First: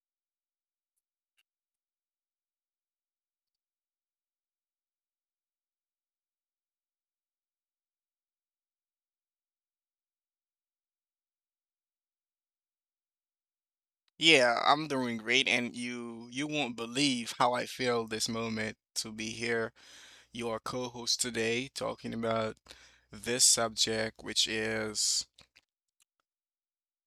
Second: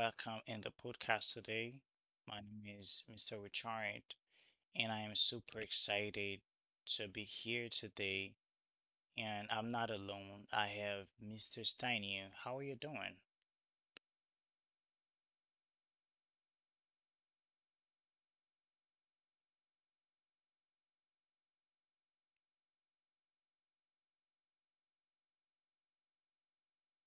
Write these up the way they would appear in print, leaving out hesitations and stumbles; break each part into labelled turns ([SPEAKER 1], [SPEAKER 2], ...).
[SPEAKER 1] Welcome in the podcast today. My name is Mr. Richard, and I am super excited to be here today. And I'm not alone. I have Mr. Steinu. How are you doing?
[SPEAKER 2] Yeah, I'm doing great, and you won't believe how I feel this moment to be here, your co-host today, talking about this subject, which is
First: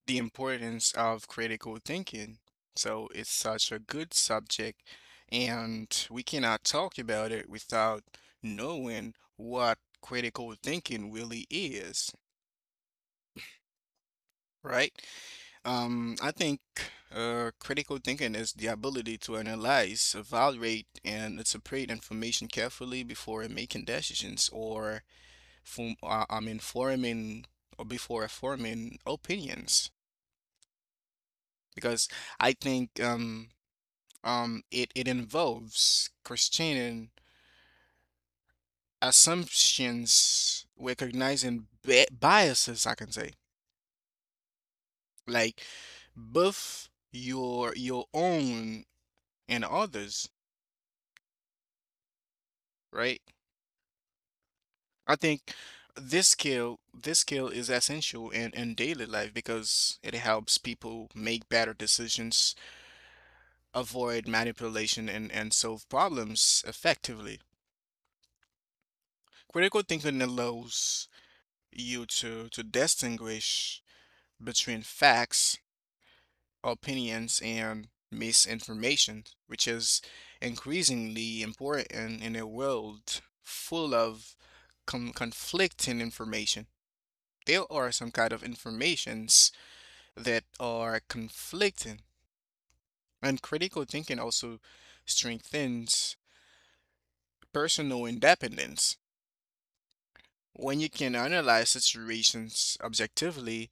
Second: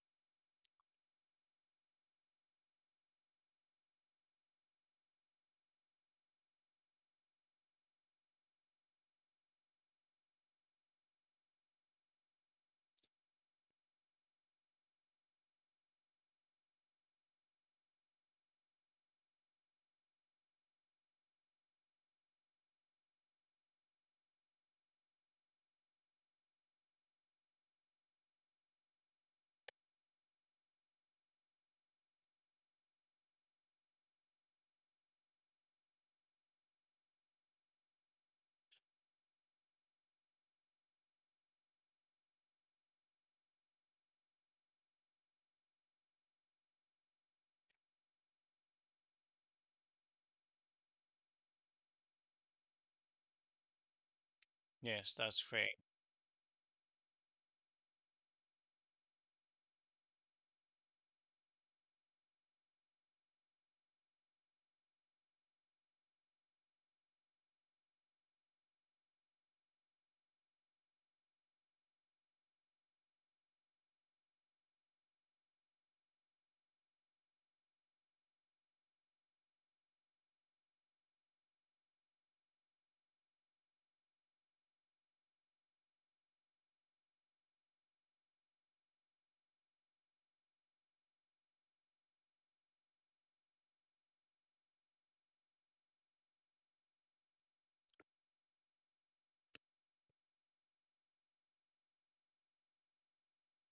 [SPEAKER 2] the importance of critical thinking. So it's such a good subject, and we cannot talk about it without knowing what critical thinking really is, right? I think Critical thinking is the ability to analyze, evaluate, and separate information carefully before making decisions or forming or before forming opinions. Because I think it involves questioning assumptions, recognizing bi biases, I can say, like both your own and others, right?
[SPEAKER 1] Yes,
[SPEAKER 2] I
[SPEAKER 1] that's
[SPEAKER 2] think
[SPEAKER 1] great.
[SPEAKER 2] this skill is essential in daily life because it helps people make better decisions, avoid manipulation and solve problems effectively. Critical thinking allows you to distinguish between facts, opinions, and misinformation, which is increasingly important in a world full of conflicting information. There are some kind of informations that are conflicting. And critical thinking also strengthens personal independence. When you can analyze situations objectively,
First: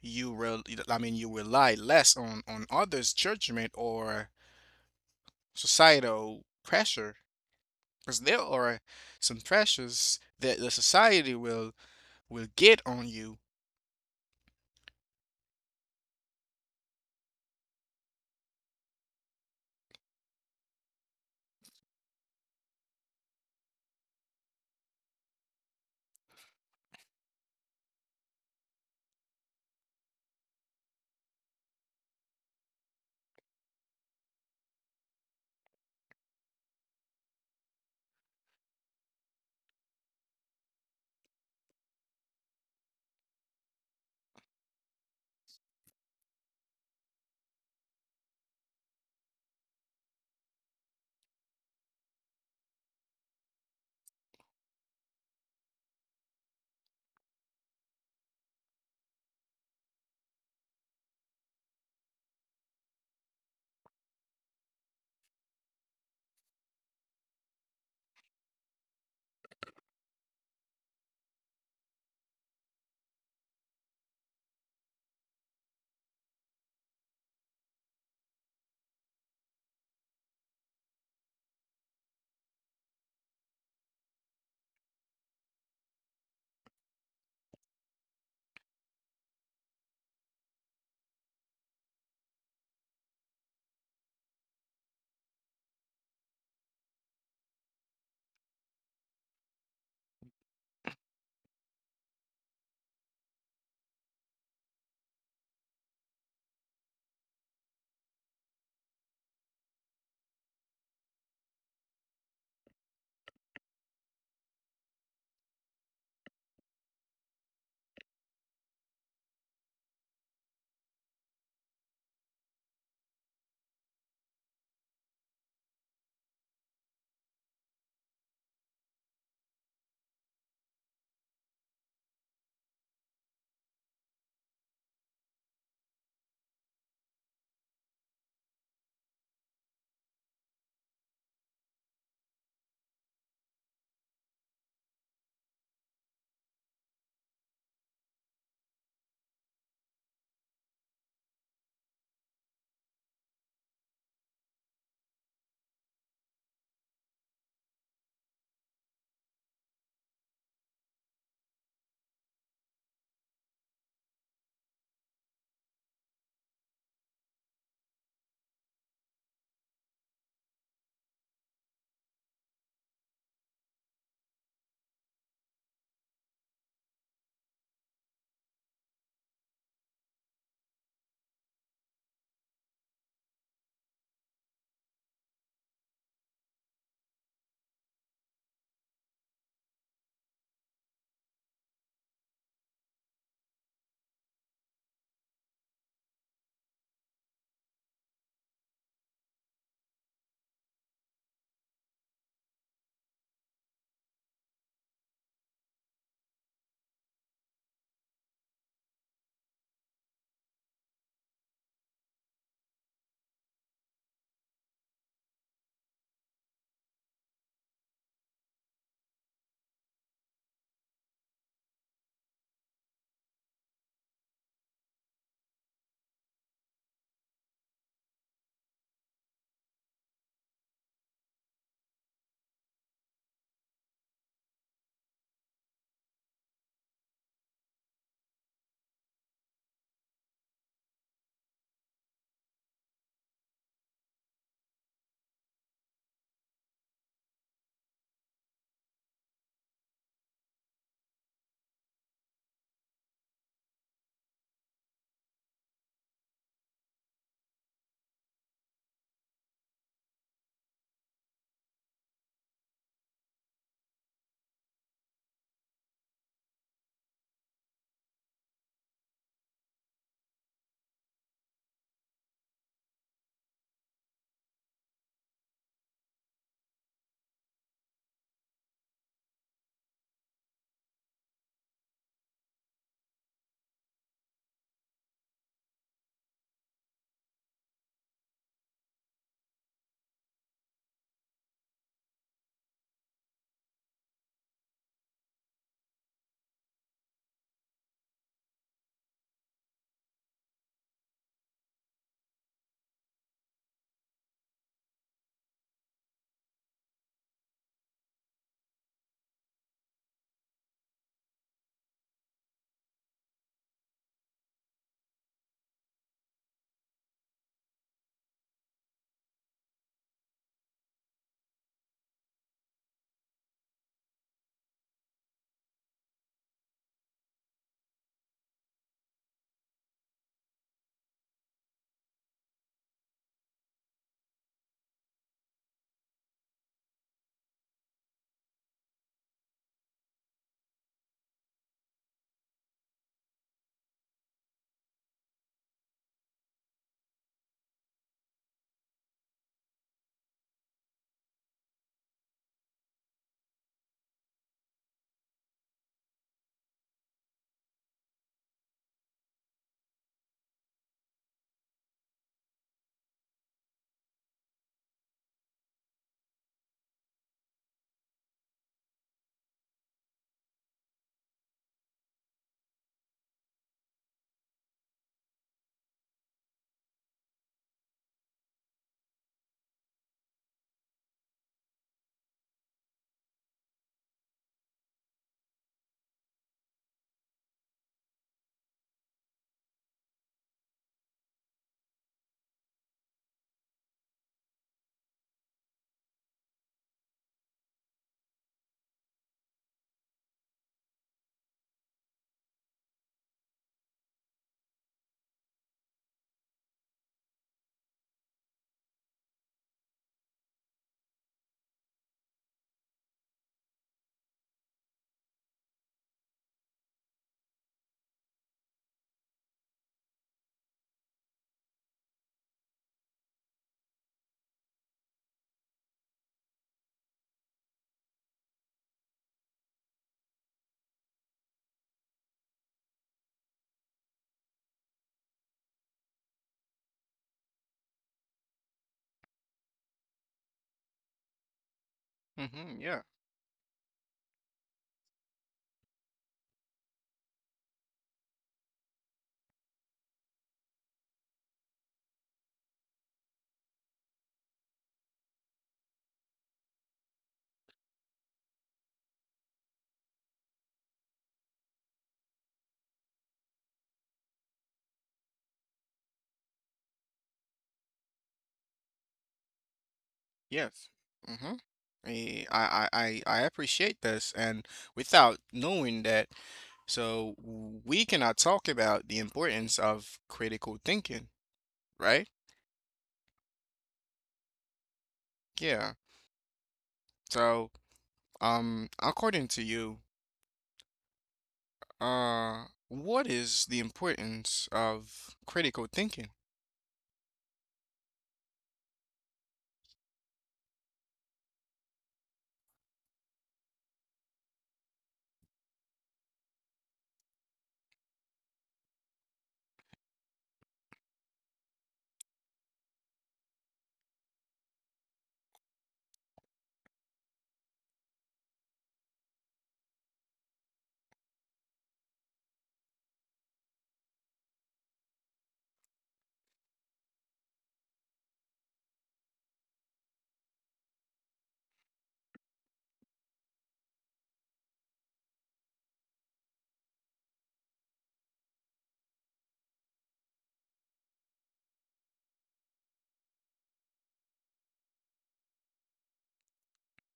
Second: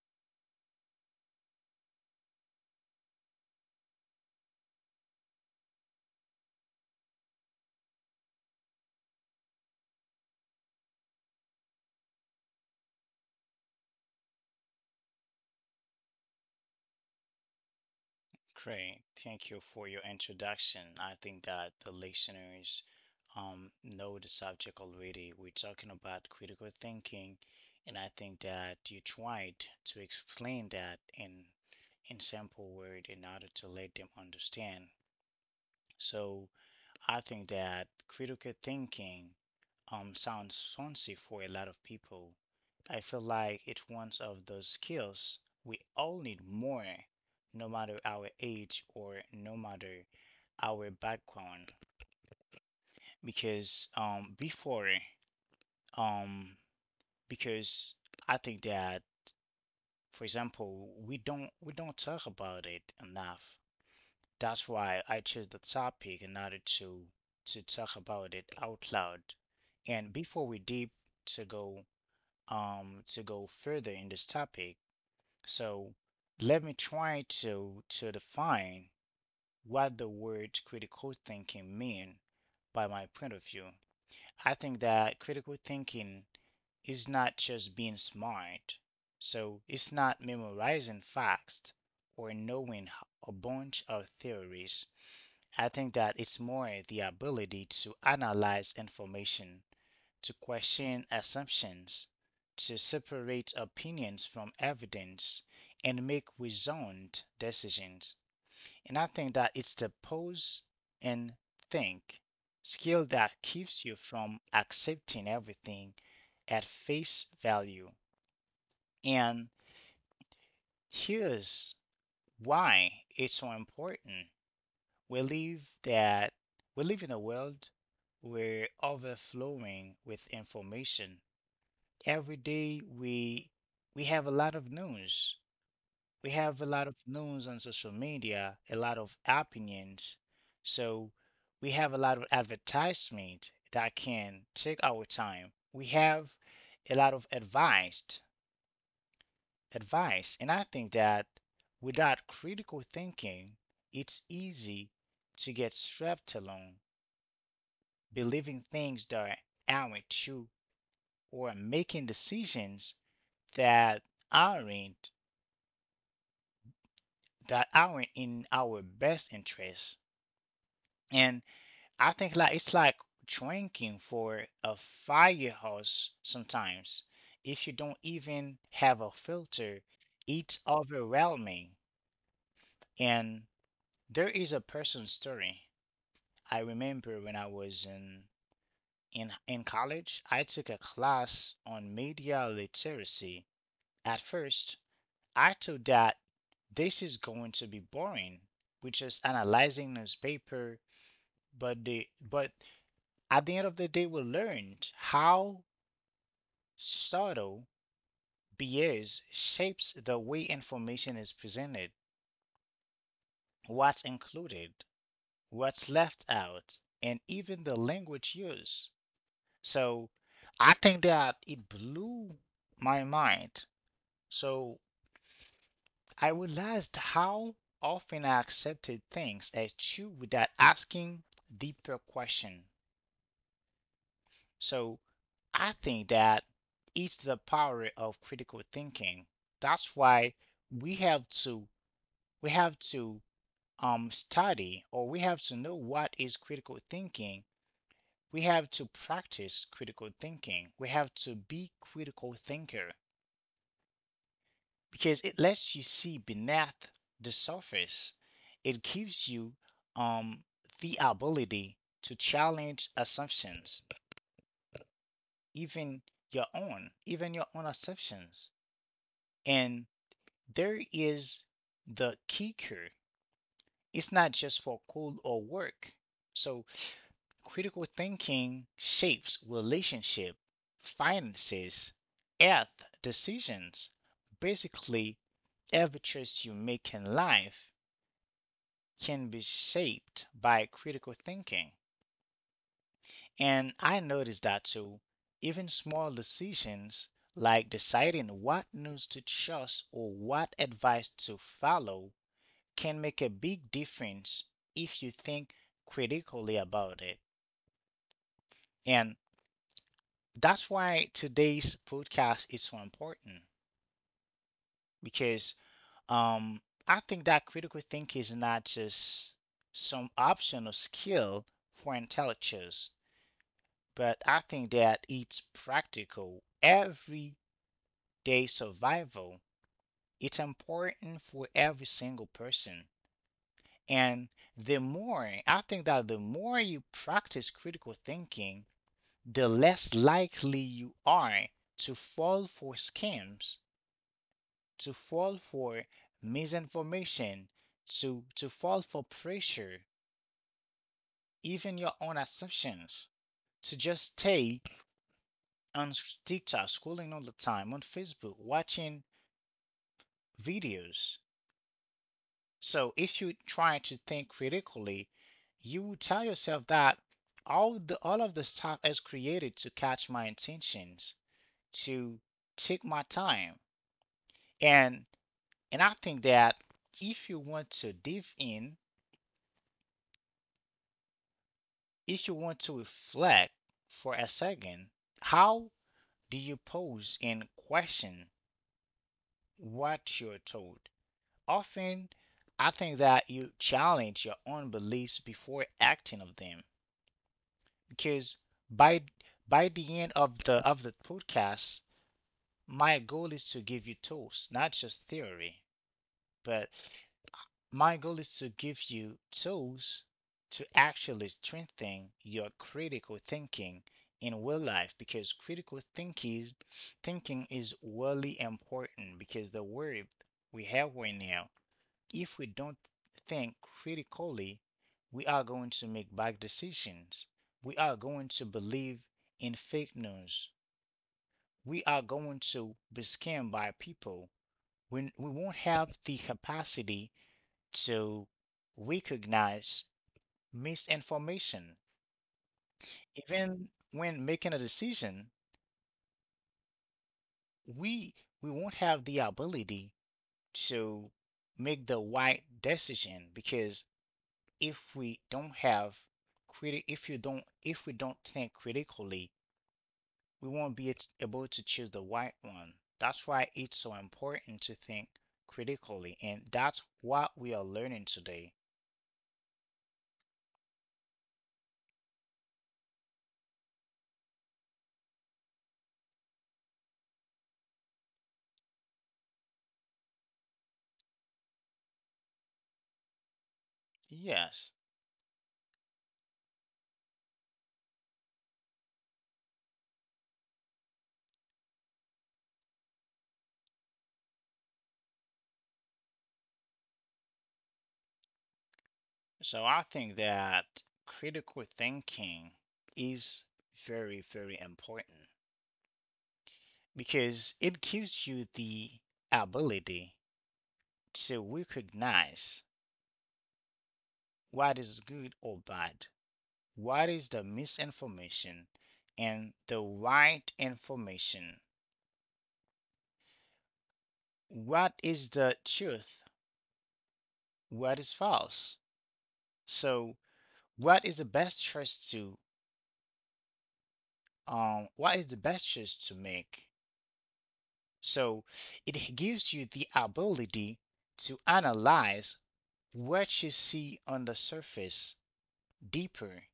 [SPEAKER 2] you will, I mean, you rely less on others' judgment or societal pressure. Because there are some pressures that the society will get on you.
[SPEAKER 1] Great, thank you for your introduction. I think that the listeners know the subject already. We're talking about critical thinking, and I think that you tried to explain that in simple word in order to let them understand. So I think that critical thinking sounds fancy for a lot of people. I feel like it's one of those skills we all need more, no matter our age or no matter our background. Because um before um because I think that, for example, we don't talk about it enough. That's why I chose the topic in order to talk about it out loud. And before we deep to go to go further in this topic, so let me try to define what the word critical thinking mean by my point of view. I think that critical thinking is not just being smart. So it's not memorizing facts or knowing a bunch of theories. I think that it's more the ability to analyze information, to question assumptions, to separate opinions from evidence, and make reasoned decisions. And I think that it's the pause and think skill that keeps you from accepting everything at face value. And here's why it's so important. We live that we live in a world where overflowing with information. Every day we have a lot of news. We have a lot of news on social media, a lot of opinions. So we have a lot of advertisement that can take our time. We have a lot of advice. And I think that without critical thinking, it's easy to get swept along believing things that aren't true, or making decisions that aren't aren't in our best interest. And I think, like, it's like drinking for a firehouse sometimes. If you don't even have a filter, it's overwhelming. And there is a person's story. I remember when I was in college, I took a class on media literacy. At first, I thought that this is going to be boring, which is analyzing newspaper, but the but at the end of the day we learned how subtle bias shapes the way information is presented, what's included, what's left out, and even the language used. So I think that it blew my mind. So I realized how often I accepted things as true without asking deeper questions. So I think that it's the power of critical thinking. That's why we have to we have to study, or we have to know what is critical thinking. We have to practice critical thinking. We have to be critical thinker, because it lets you see beneath the surface. It gives you um, the ability to challenge assumptions, even even your own assumptions. And there is the kicker. It's not just for school or work. So critical thinking shapes relationship, finances, health, decisions, basically every choice you make in life can be shaped by critical thinking. And I noticed that too. Even small decisions like deciding what news to trust or what advice to follow can make a big difference if you think critically about it. And that's why today's podcast is so important, because um, I think that critical thinking is not just some optional skill for intellectuals, but I think that it's practical everyday survival. It's important for every single person. And I think that the more you practice critical thinking, the less likely you are to fall for scams, to fall for misinformation, to fall for pressure, even your own assumptions, to just stay on TikTok, scrolling all the time, on Facebook, watching videos. So if you try to think critically, you will tell yourself that all of the stuff is created to catch my intentions, to take my time. And I think that if you want to dive in, if you want to reflect for a second, how do you pose and question what you're told? Often I think that you challenge your own beliefs before acting of them, because by by the end of the podcast, my goal is to give you tools, not just theory, but my goal is to give you tools to actually strengthen your critical thinking in real life, because critical thinking thinking is really important, because the world we have right now, if we don't think critically, we are going to make bad decisions. We are going to believe in fake news. We are going to be scammed by people, when we won't have the capacity to recognize misinformation.
[SPEAKER 2] Hmm, yeah.
[SPEAKER 1] Even when making a decision, we we won't have the ability to make the right decision, because if we don't have criti- if you don't if we don't think critically, we won't be able to choose the right one. That's why it's so important to think critically, and that's what we are learning today.
[SPEAKER 2] Yes. Mm-hmm. I appreciate this, and without knowing that, so we cannot talk about the importance of critical thinking, right?
[SPEAKER 1] Yes.
[SPEAKER 2] Yeah. So, according to you, what is the importance of critical thinking?
[SPEAKER 1] So I think that critical thinking is very, very important, because it gives you the ability to recognize what is good or bad. What is the misinformation and the right information? What is the truth? What is false? So, what is the best choice to make? So, it gives you the ability to analyze what you see on the surface deeper.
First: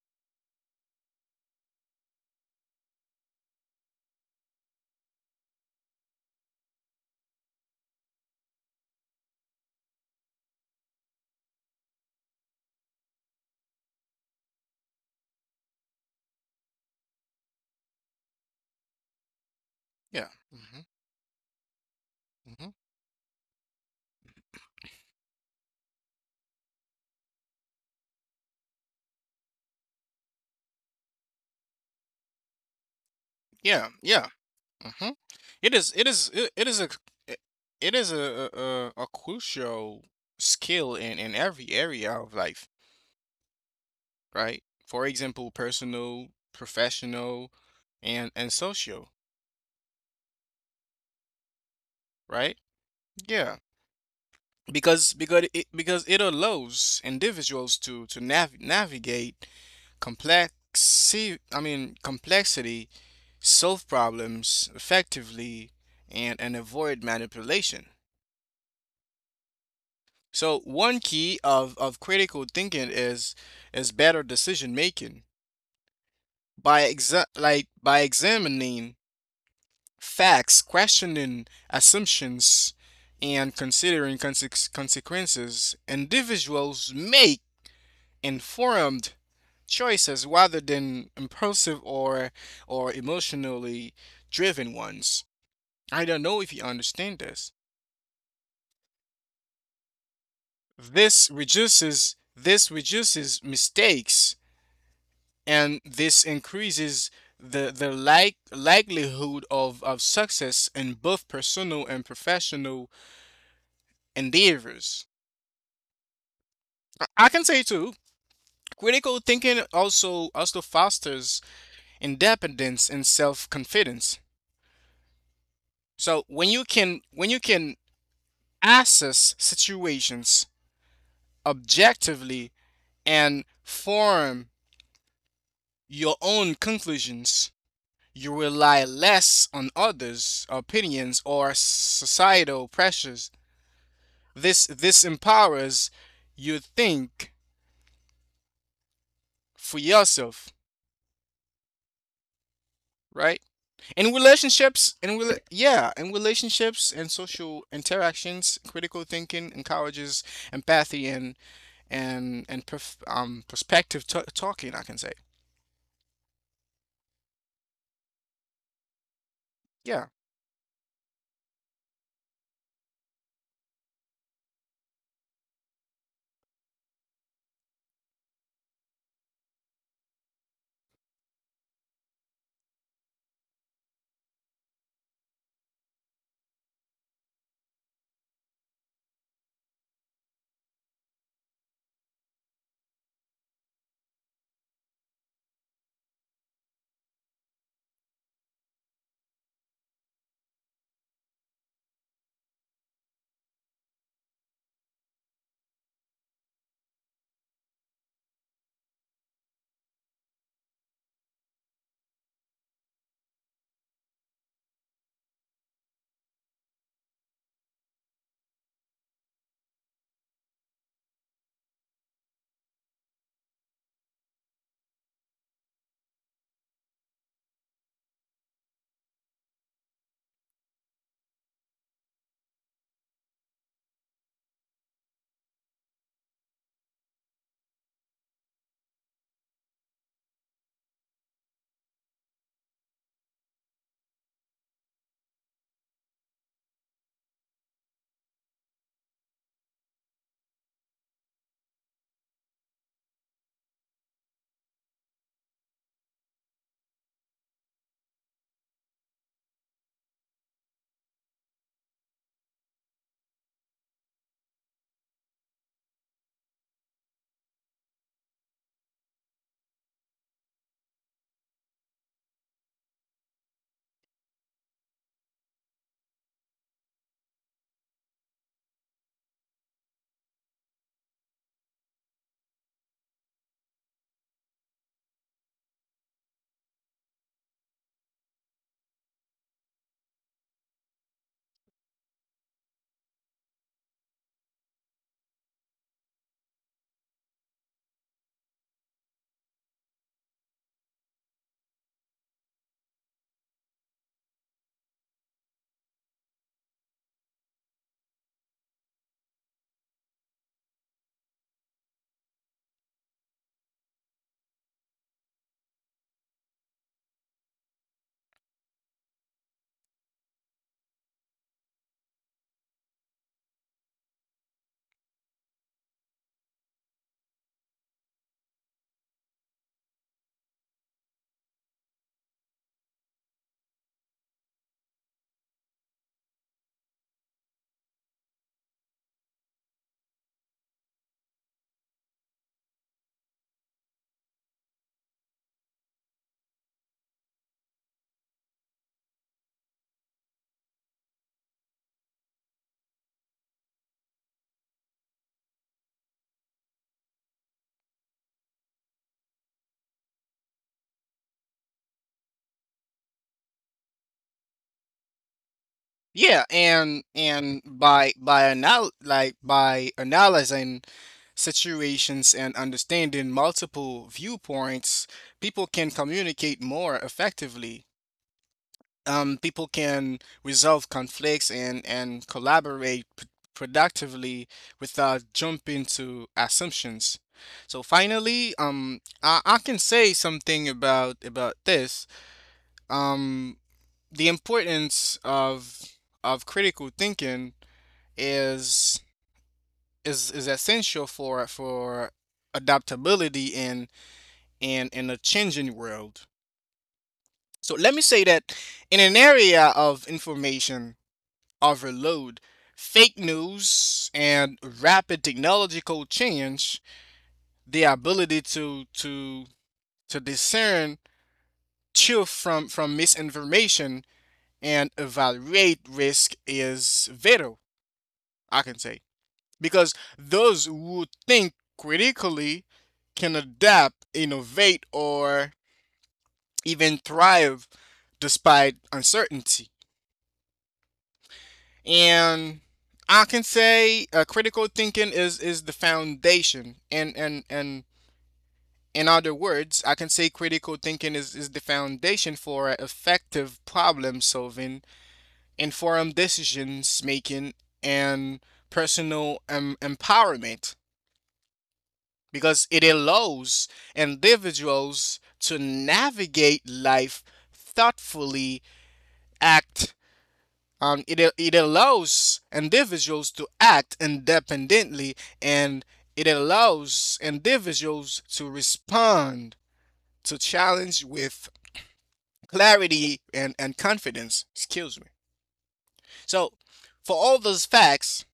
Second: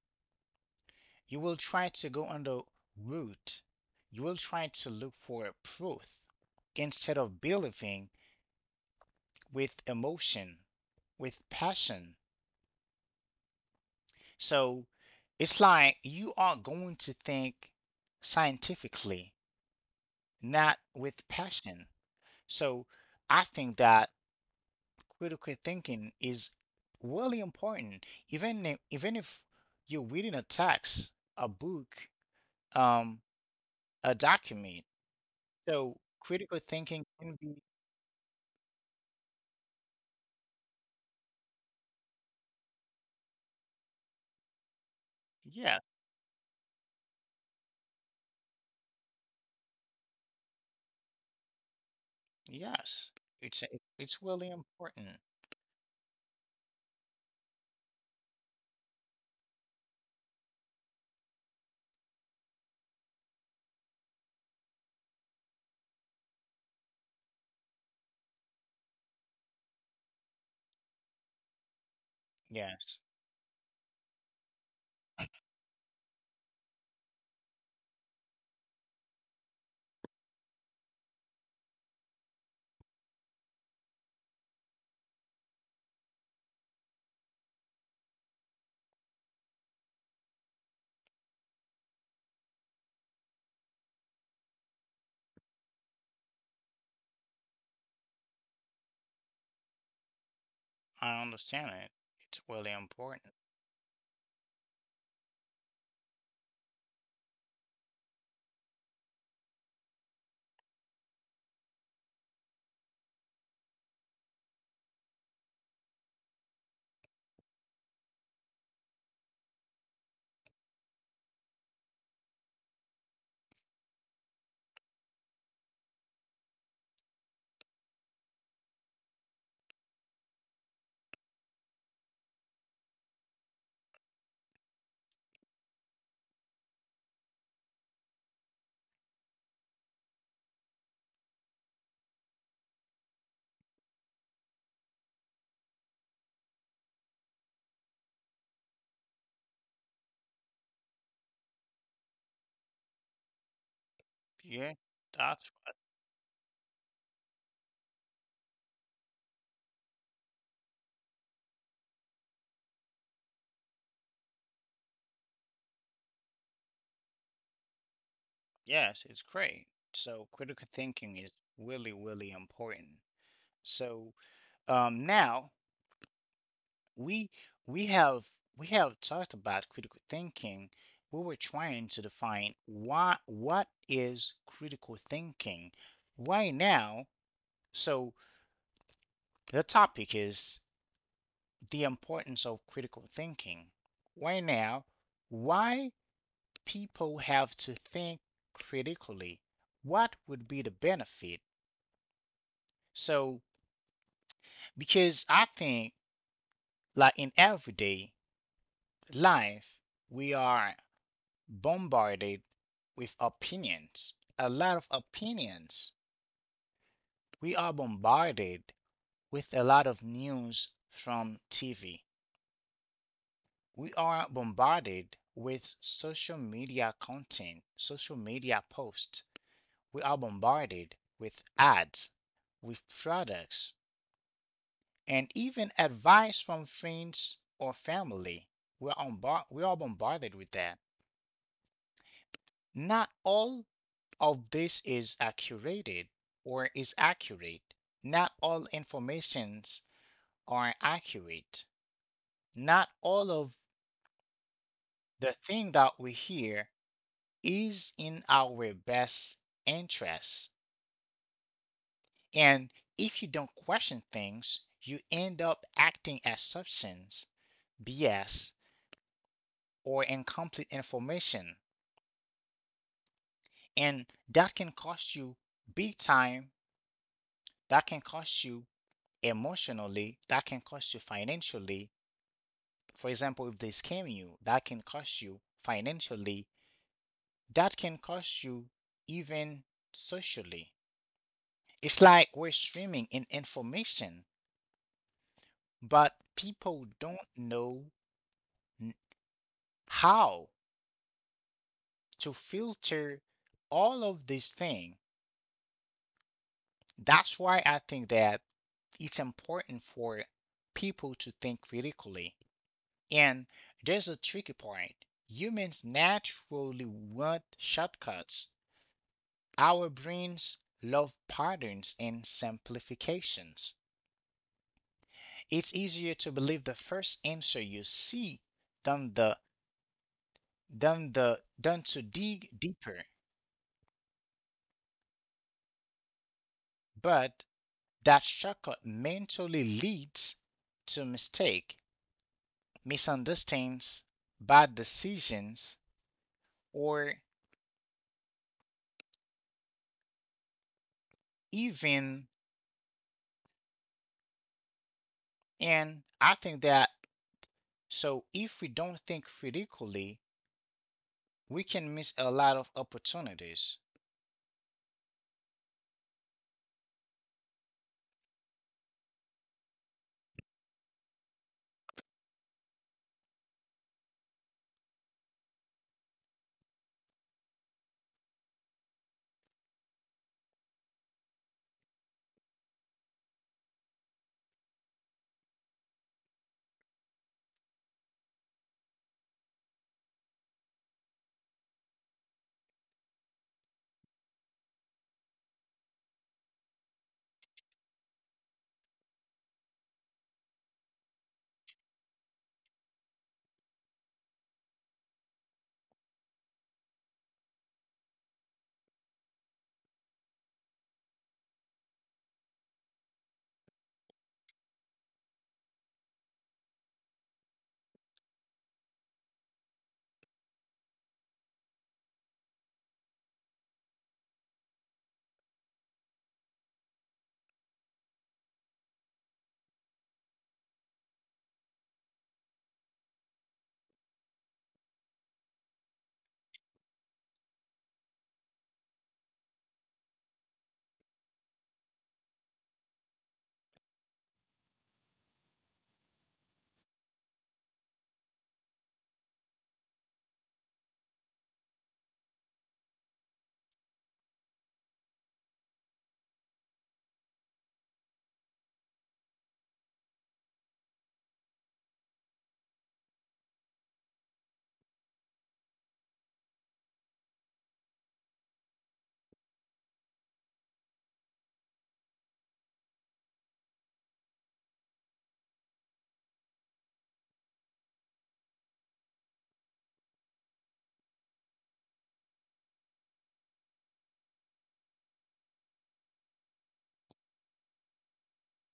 [SPEAKER 1] You will try to go on the root. You will try to look for proof instead of believing with emotion, with passion. So it's like you are going to think scientifically,
[SPEAKER 2] Yeah.
[SPEAKER 1] not
[SPEAKER 2] Mm-hmm.
[SPEAKER 1] with passion. So
[SPEAKER 2] Mm-hmm.
[SPEAKER 1] I think that critical thinking is really important. Even if, you're reading a text, a book, um, a
[SPEAKER 2] Yeah. Yeah.
[SPEAKER 1] document.
[SPEAKER 2] Mm-hmm.
[SPEAKER 1] So
[SPEAKER 2] It is. It
[SPEAKER 1] critical
[SPEAKER 2] is.
[SPEAKER 1] thinking can be,
[SPEAKER 2] It it is a crucial skill in every area of life. Right? For
[SPEAKER 1] yeah,
[SPEAKER 2] example, personal, professional, and social, right?
[SPEAKER 1] yes. It's
[SPEAKER 2] Yeah,
[SPEAKER 1] really important.
[SPEAKER 2] because it allows individuals to navigate complex complexity, solve problems effectively, and avoid manipulation. So one key of critical
[SPEAKER 1] Yes.
[SPEAKER 2] thinking is better decision making by examining facts, questioning assumptions, and considering consequences, individuals make informed choices rather than impulsive or emotionally driven ones. I don't know if you understand this.
[SPEAKER 1] I understand
[SPEAKER 2] This
[SPEAKER 1] it. It's
[SPEAKER 2] reduces
[SPEAKER 1] really
[SPEAKER 2] this
[SPEAKER 1] important.
[SPEAKER 2] reduces mistakes and this increases the likelihood of success in both personal and professional endeavors. I can say too, critical thinking also fosters independence and self-confidence. So when you can assess situations objectively and form your own conclusions, you rely less on others' opinions or societal pressures. This empowers you to think for yourself, right? In
[SPEAKER 1] Yeah,
[SPEAKER 2] relationships,
[SPEAKER 1] that's
[SPEAKER 2] in
[SPEAKER 1] right.
[SPEAKER 2] rela- yeah, In relationships and social interactions, critical thinking encourages empathy and perspective talking. I can say,
[SPEAKER 1] Yes, it's great. So
[SPEAKER 2] yeah.
[SPEAKER 1] critical thinking is really, really important. So now we we have we have talked about critical thinking. We were trying to define what is critical thinking right now. So the topic is the importance of critical thinking. Right now, why people have to think critically, what would be the benefit? So, because I think, like, in everyday life we are bombarded with opinions, a lot of opinions. We are bombarded with a lot of news from TV. We are bombarded with social media content, social media posts. We are bombarded with ads, with products, and even advice from friends or family. We are bombarded with that. Not all of this is accurate or is accurate. Not all informations are accurate. Not all of the thing that we hear is in our best interest. And if you don't question things, you end up acting as substance, BS, or incomplete information, and that can cost you big time. That can cost you emotionally, that can cost you financially. For example, if they scam you, that can cost you financially, that can cost you even socially. It's like we're streaming in information, but people don't know n- how to filter all of these things. That's why I think that it's important for people to think critically. And there's a tricky point. Humans naturally want shortcuts. Our brains love patterns and simplifications. It's easier to believe the first answer you see than the than the than to dig deeper. But that shortcut mentally leads to mistake, misunderstandings, bad decisions, or even, and I think that, so if we don't think critically, we can miss a lot of opportunities.
[SPEAKER 2] Yeah, and by analyzing situations and understanding multiple viewpoints, people can communicate more effectively, people can resolve conflicts and collaborate productively without jumping to assumptions. So finally, I can say something about this. Um, the importance of critical thinking is is essential for adaptability in a changing world. So let me say that in an area of information overload, fake news, and rapid technological change, the ability to discern truth from misinformation and evaluate risk is vital. I can say, because those who think critically can adapt, innovate, or even thrive despite uncertainty. And I can say, critical thinking is the foundation. And in other words, I can say critical thinking is the foundation for effective problem solving, informed decisions making, and personal empowerment, because it allows individuals to navigate life thoughtfully, act. It allows individuals to act independently, and it allows individuals to respond to challenge with clarity and confidence. Excuse me. So, for all those facts,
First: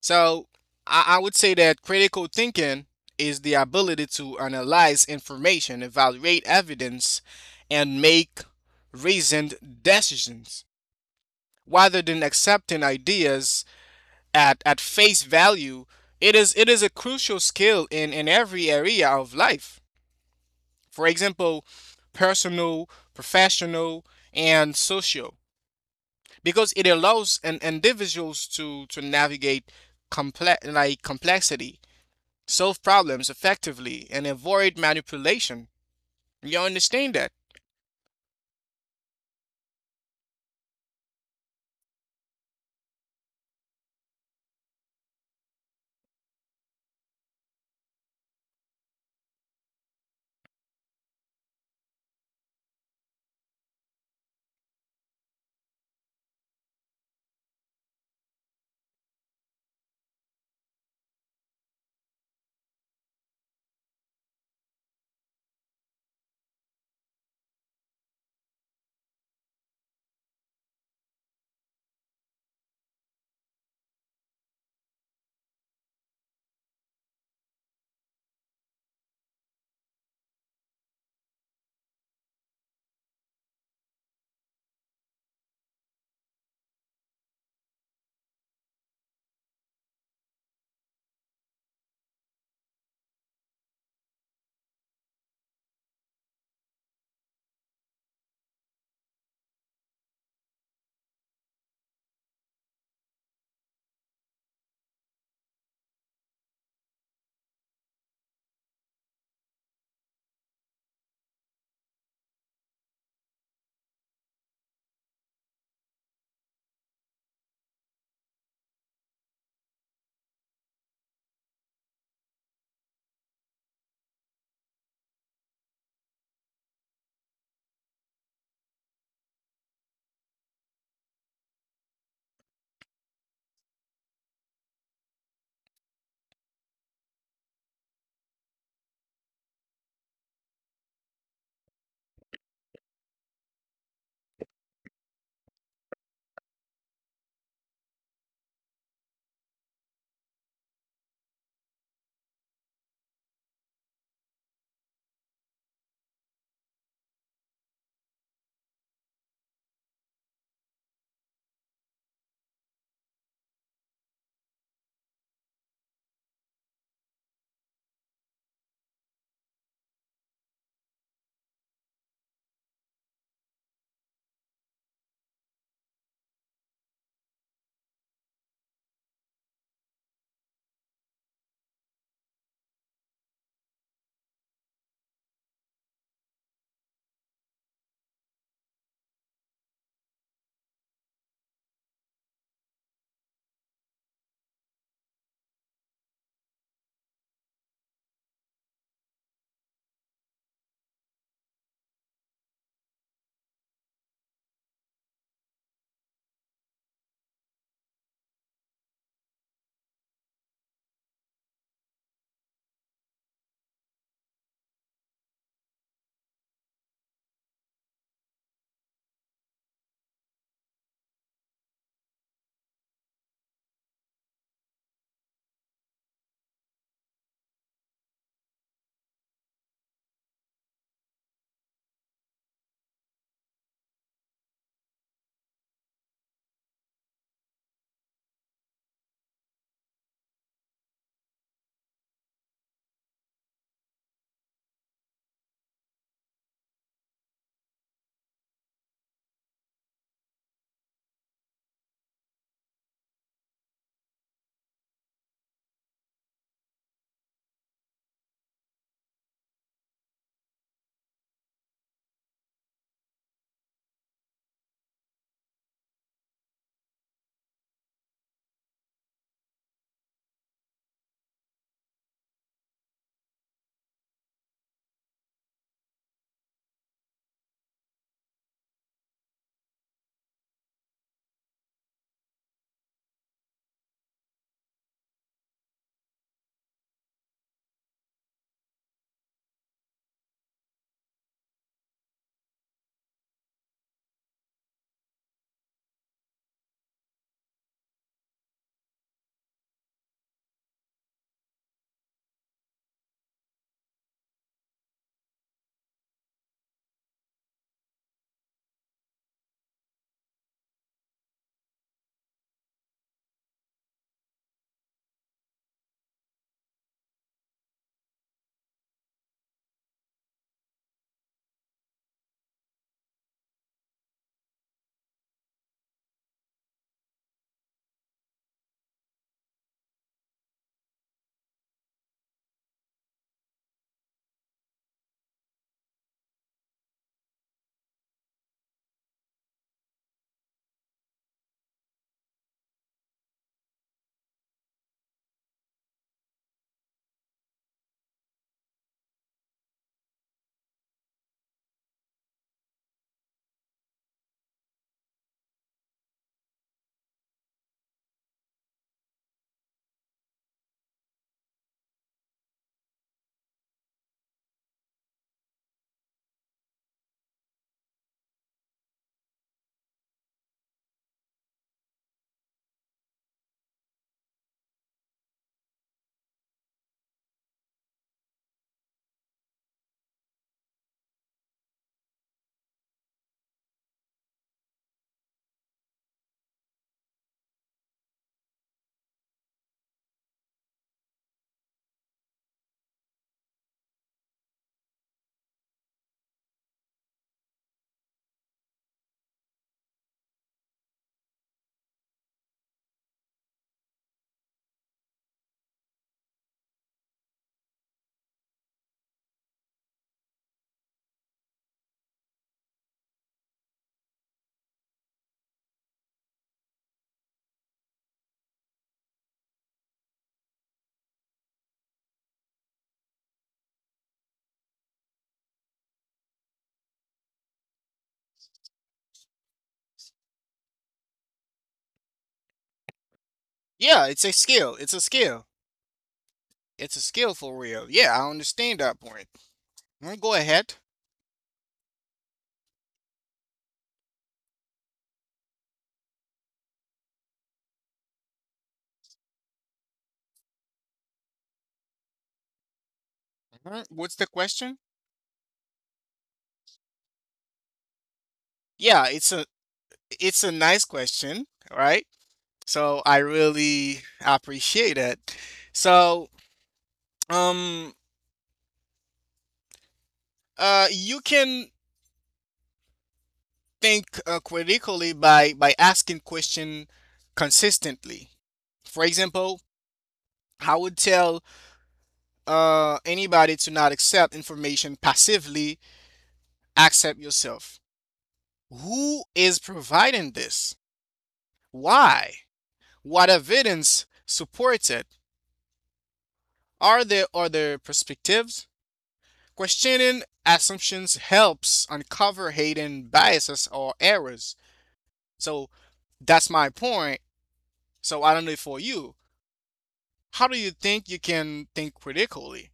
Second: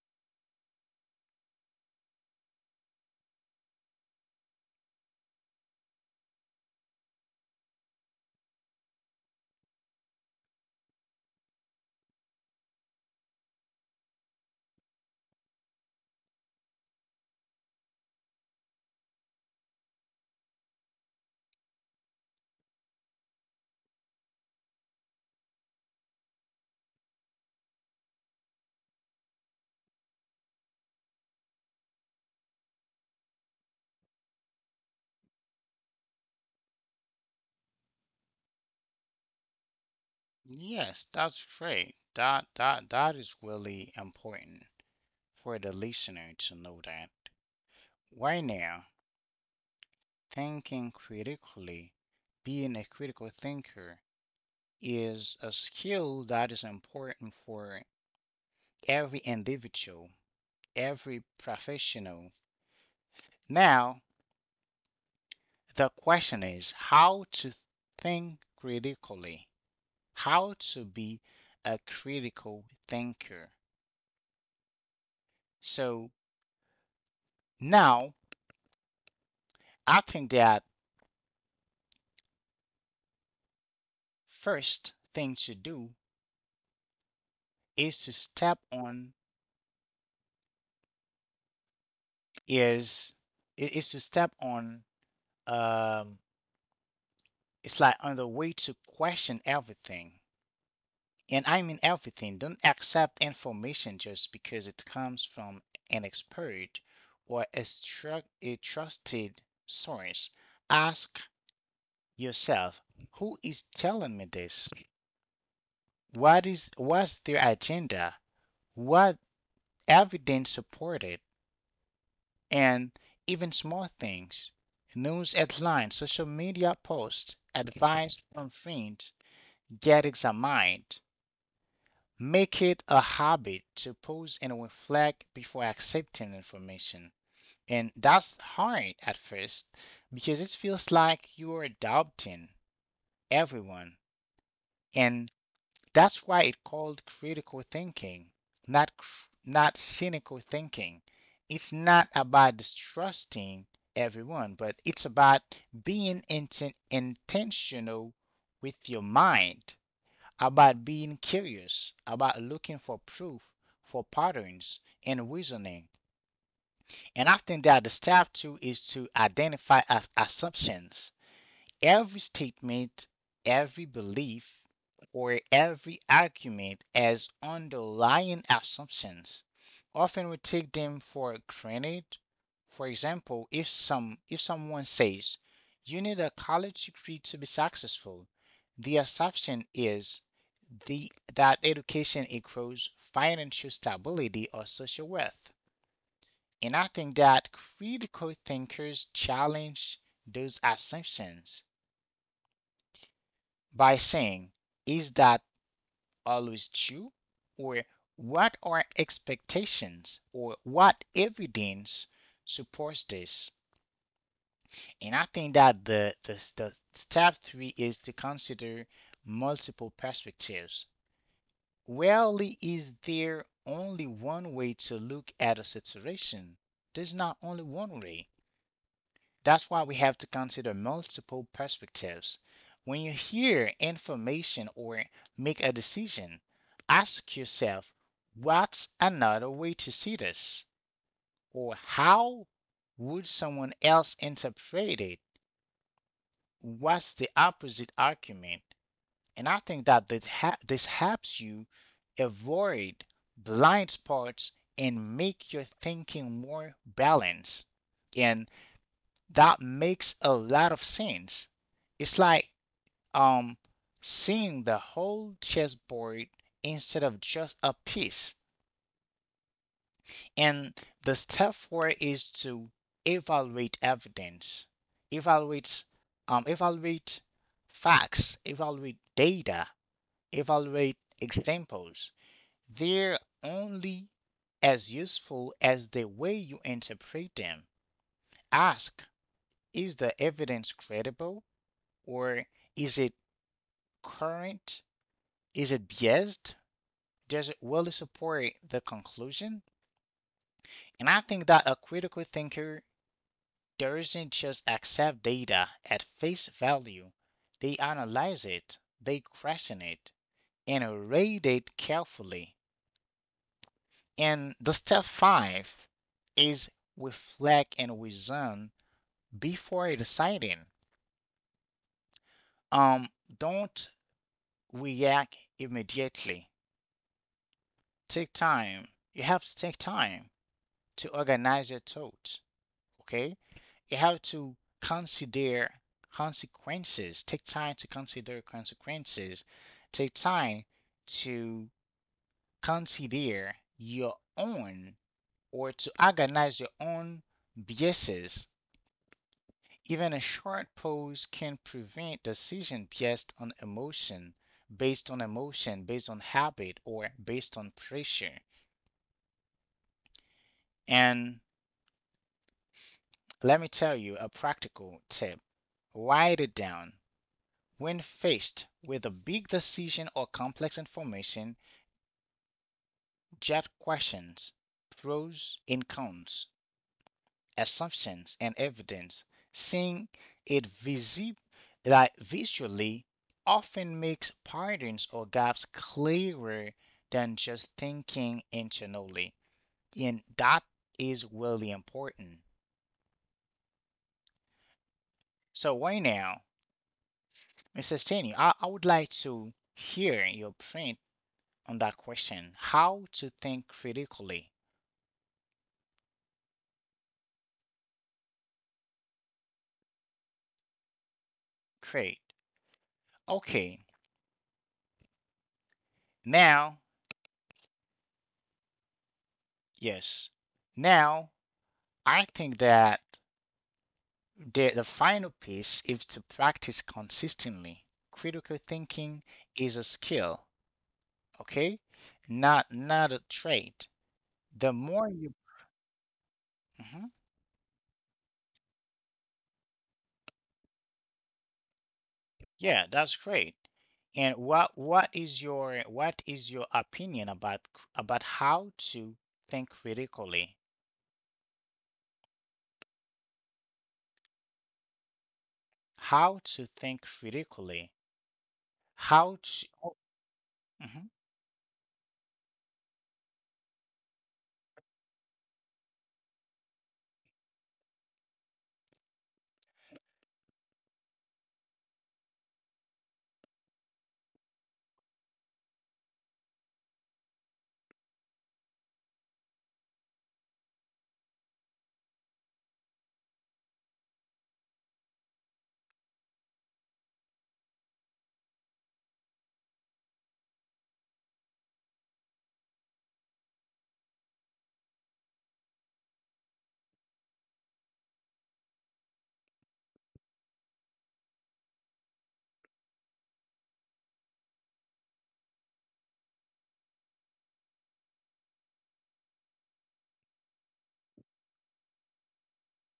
[SPEAKER 2] so I would say that critical thinking is the ability to analyze information, evaluate evidence, and make reasoned decisions rather than accepting ideas at face value. It is it is a crucial skill in every area of life. For example, personal, professional, and social, because it allows an individuals to navigate complexity, solve problems effectively, and avoid manipulation. You understand that?
[SPEAKER 1] Yes, that's great. That is really important for the listener to know that. Right now, thinking critically, being a critical thinker is a skill that is important for every individual, every professional. Now, the question is how to think critically, how to be a critical thinker. So now I think that first thing to do is to step on is is to step on, um it's like on the way to question everything. And I mean everything. Don't accept information just because it comes from an expert or a a trusted source. Ask yourself, who is telling me this? What's their agenda? What evidence supported? And even small things. News headlines, social media posts, advice from friends, get examined. Make it a habit to pause and reflect before accepting information. And that's hard at first because it feels like you are doubting everyone. And that's why it's called critical thinking, not cynical thinking. It's not about distrusting everyone, but it's about being intentional with your mind, about being curious, about looking for proof, for patterns and reasoning. And I think that the step two is to identify assumptions. Every statement, every belief, or every argument has underlying assumptions. Often we take them for granted. For example, if someone says you need a college degree to be successful, the assumption is the that education equals financial stability or social worth. And I think that critical thinkers challenge those assumptions by saying, is that always true? Or what are expectations, or what evidence supports this? And I think that the step three is to consider multiple perspectives. Rarely is there only one way to look at a situation. There's not only one way. That's why we have to consider multiple perspectives. When you hear information or make a decision, ask yourself, what's another way to see this? Or how would someone else interpret it? What's the opposite argument? And I think that this helps you avoid blind spots and make your thinking more balanced. And that makes a lot of sense. It's like um seeing the whole chessboard instead of just a piece. And the step four is to evaluate evidence, evaluate evaluate facts, evaluate data, evaluate examples. They're only as useful as the way you interpret them. Ask, is the evidence credible? Or is it current? Is it biased? Does it really support the conclusion? And I think that a critical thinker doesn't just accept data at face value, they analyze it, they question it, and rate it carefully. And the step five is reflect and reason before deciding. Um, don't react immediately. Take time. You have to take time to organize your thoughts. Okay? You have to consider consequences. Take time to consider consequences. Take time to consider your own or to organize your own biases. Even a short pause can prevent decision based on emotion, based on emotion, based on habit, or based on pressure. And let me tell you a practical tip. Write it down. When faced with a big decision or complex information, jot questions, pros and cons, assumptions and evidence. Seeing it visually often makes patterns or gaps clearer than just thinking internally. And that is really important. So, why now? Mrs. Stanley, I would like to hear your print on that question. How to think critically. Great. Okay. Now, yes. Now, I think that the final piece is to practice consistently. Critical thinking is a skill, okay? Not a trait.
[SPEAKER 2] Yeah, it's a skill.
[SPEAKER 1] The
[SPEAKER 2] It's a
[SPEAKER 1] more you
[SPEAKER 2] skill. It's a
[SPEAKER 1] mhm.
[SPEAKER 2] skill for real. Yeah, I understand that point. Mm, go ahead.
[SPEAKER 1] Yeah, that's great. And what is your opinion about about how to think critically?
[SPEAKER 2] Mhm. What's the question?
[SPEAKER 1] How to think critically?
[SPEAKER 2] Yeah,
[SPEAKER 1] How
[SPEAKER 2] it's a.
[SPEAKER 1] to oh,
[SPEAKER 2] It's a nice
[SPEAKER 1] mhm.
[SPEAKER 2] question, right? So I really appreciate it. So, um, you can think critically by asking question consistently. For example, I would tell anybody to not accept information passively. Accept yourself. Who is providing this? Why? What evidence supports it? Are there other perspectives? Questioning assumptions helps uncover hidden biases or errors. So that's my point. So I don't know for you, how do you think you can think critically?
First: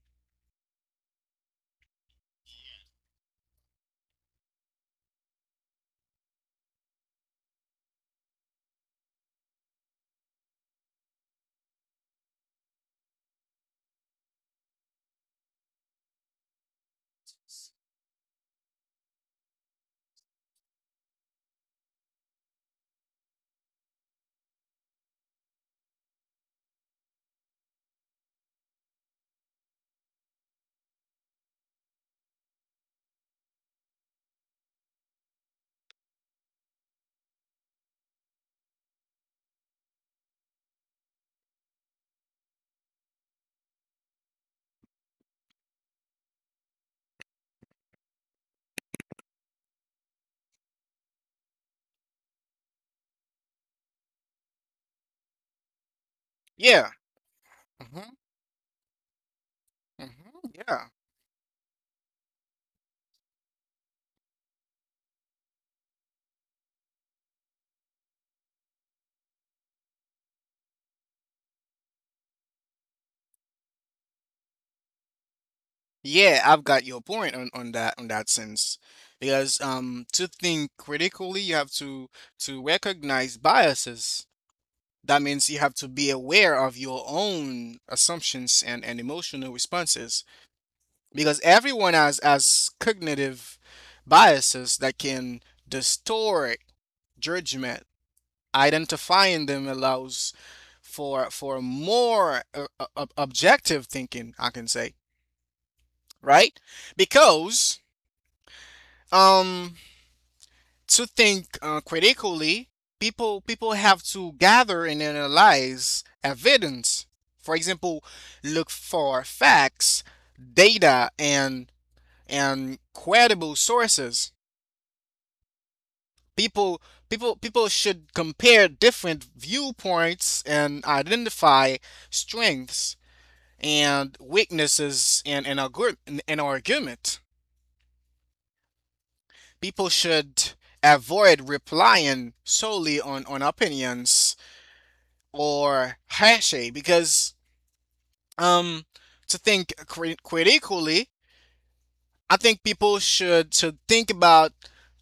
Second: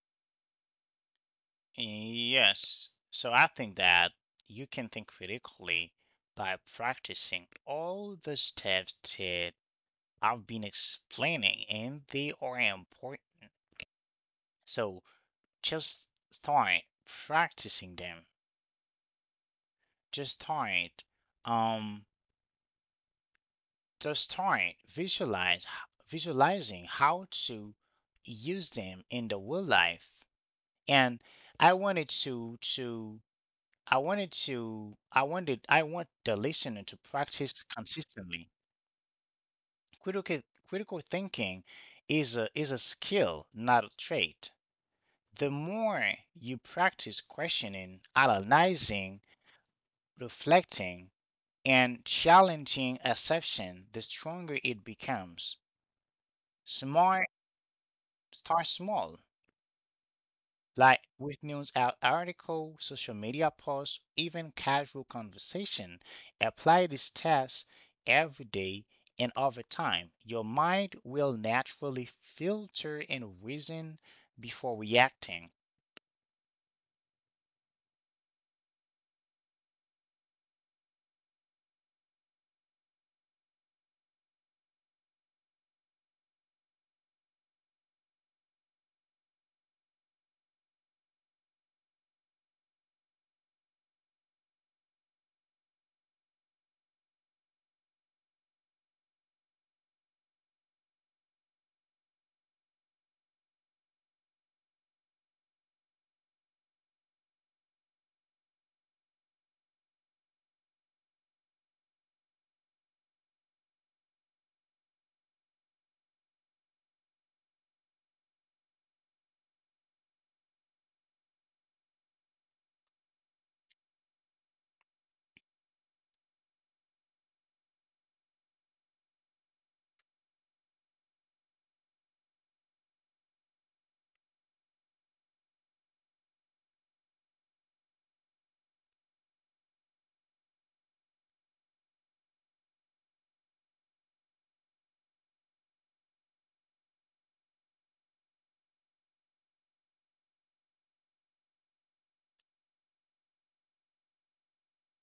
[SPEAKER 1] Yes. So I think that you can think critically by practicing all the steps that I've been explaining, and they are important. So just start practicing them. Just start. Um to start visualize, visualizing how to use them in the real life. And I wanted to I wanted I want the listener to practice consistently. Critical critical thinking is a skill, not a trait. The more you practice questioning, analyzing, reflecting, and challenging assumption, the stronger it becomes.
[SPEAKER 2] Yeah. Hmm.
[SPEAKER 1] Start small,
[SPEAKER 2] Hmm. Yeah.
[SPEAKER 1] like with news out article, social media posts, even casual conversation. Apply these tests every day and over time. Your mind will naturally filter and reason before reacting.
[SPEAKER 2] Yeah, I've got your point on that sense. Because um, to think critically you have to recognize biases. That means you have to be aware of your own assumptions and emotional responses. Because everyone has cognitive biases that can distort judgment. Identifying them allows for more objective thinking, I can say, right? Because um, to think critically, people have to gather and analyze evidence. For example, look for facts, data, and credible sources. people People should compare different viewpoints and identify strengths and weaknesses in an argument. People should avoid relying solely on opinions or hashay. Because um, to think critically, I think people should think about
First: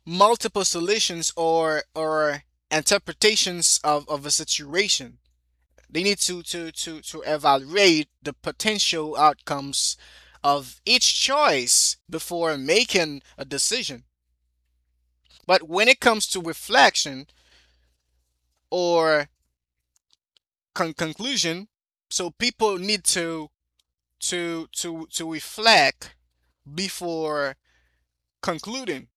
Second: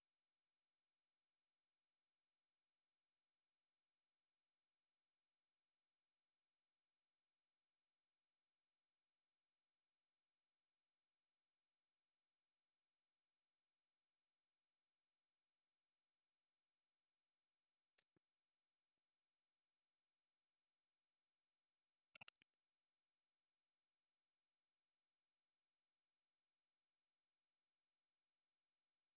[SPEAKER 2] multiple solutions or interpretations of a situation. They need to to evaluate the potential outcomes of each choice before making a decision. But when it comes to reflection or conclusion, so people need to to reflect before concluding.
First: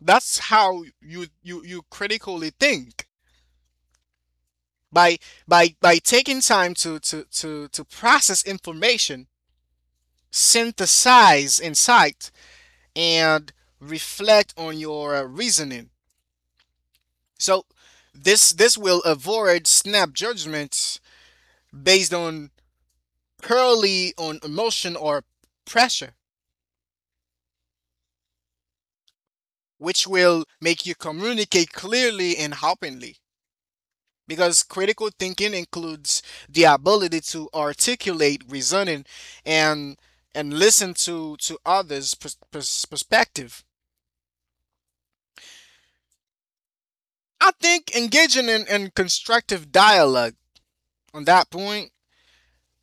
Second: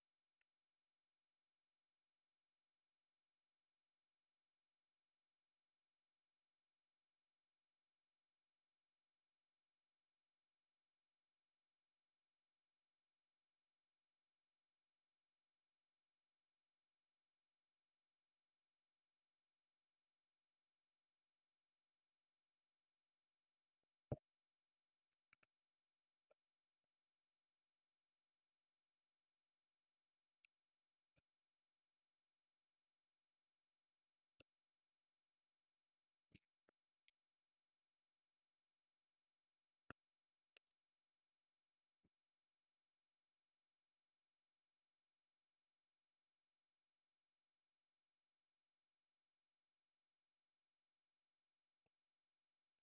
[SPEAKER 2] That's how you critically think by taking time to to process information, synthesize insight, and reflect on your reasoning. So this will avoid snap judgments based on purely on emotion or pressure, which will make you communicate clearly and openly. Because critical thinking includes the ability to articulate reasoning and and listen to others' perspective. I think engaging in constructive dialogue on that point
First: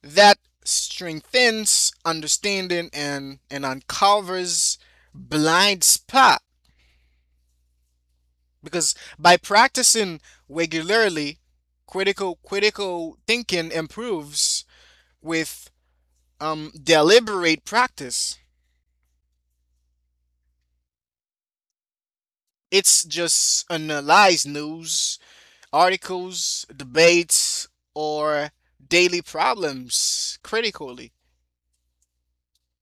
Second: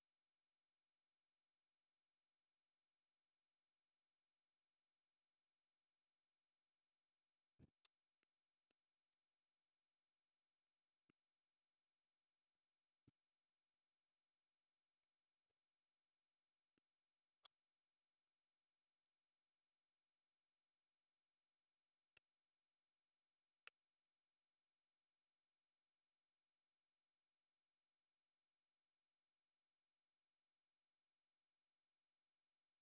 [SPEAKER 2] that strengthens understanding and uncovers blind spot. Because by practicing regularly, critical thinking improves with deliberate practice. It's just analyze news articles, debates, or daily problems critically.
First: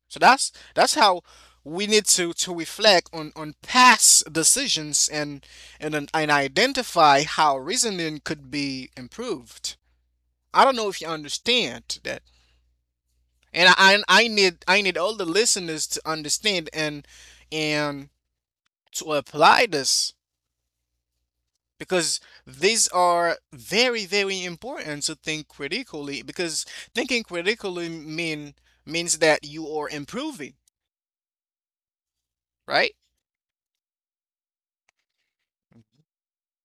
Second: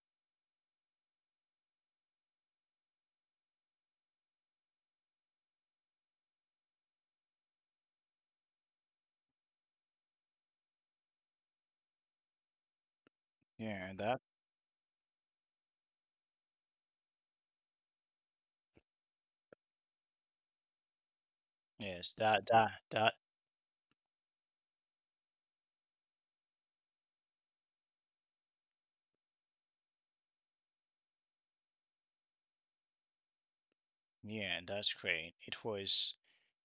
[SPEAKER 2] So that's how we need to reflect on past decisions and and identify how reasoning could be improved. I don't know if you understand that, and
[SPEAKER 1] Yeah,
[SPEAKER 2] I
[SPEAKER 1] that
[SPEAKER 2] I need I need all the listeners to understand and to apply this,
[SPEAKER 1] yes,
[SPEAKER 2] because
[SPEAKER 1] that that
[SPEAKER 2] these
[SPEAKER 1] that
[SPEAKER 2] are very important to think critically, because thinking critically means that you are improving, right?
[SPEAKER 1] yeah, that's great. It was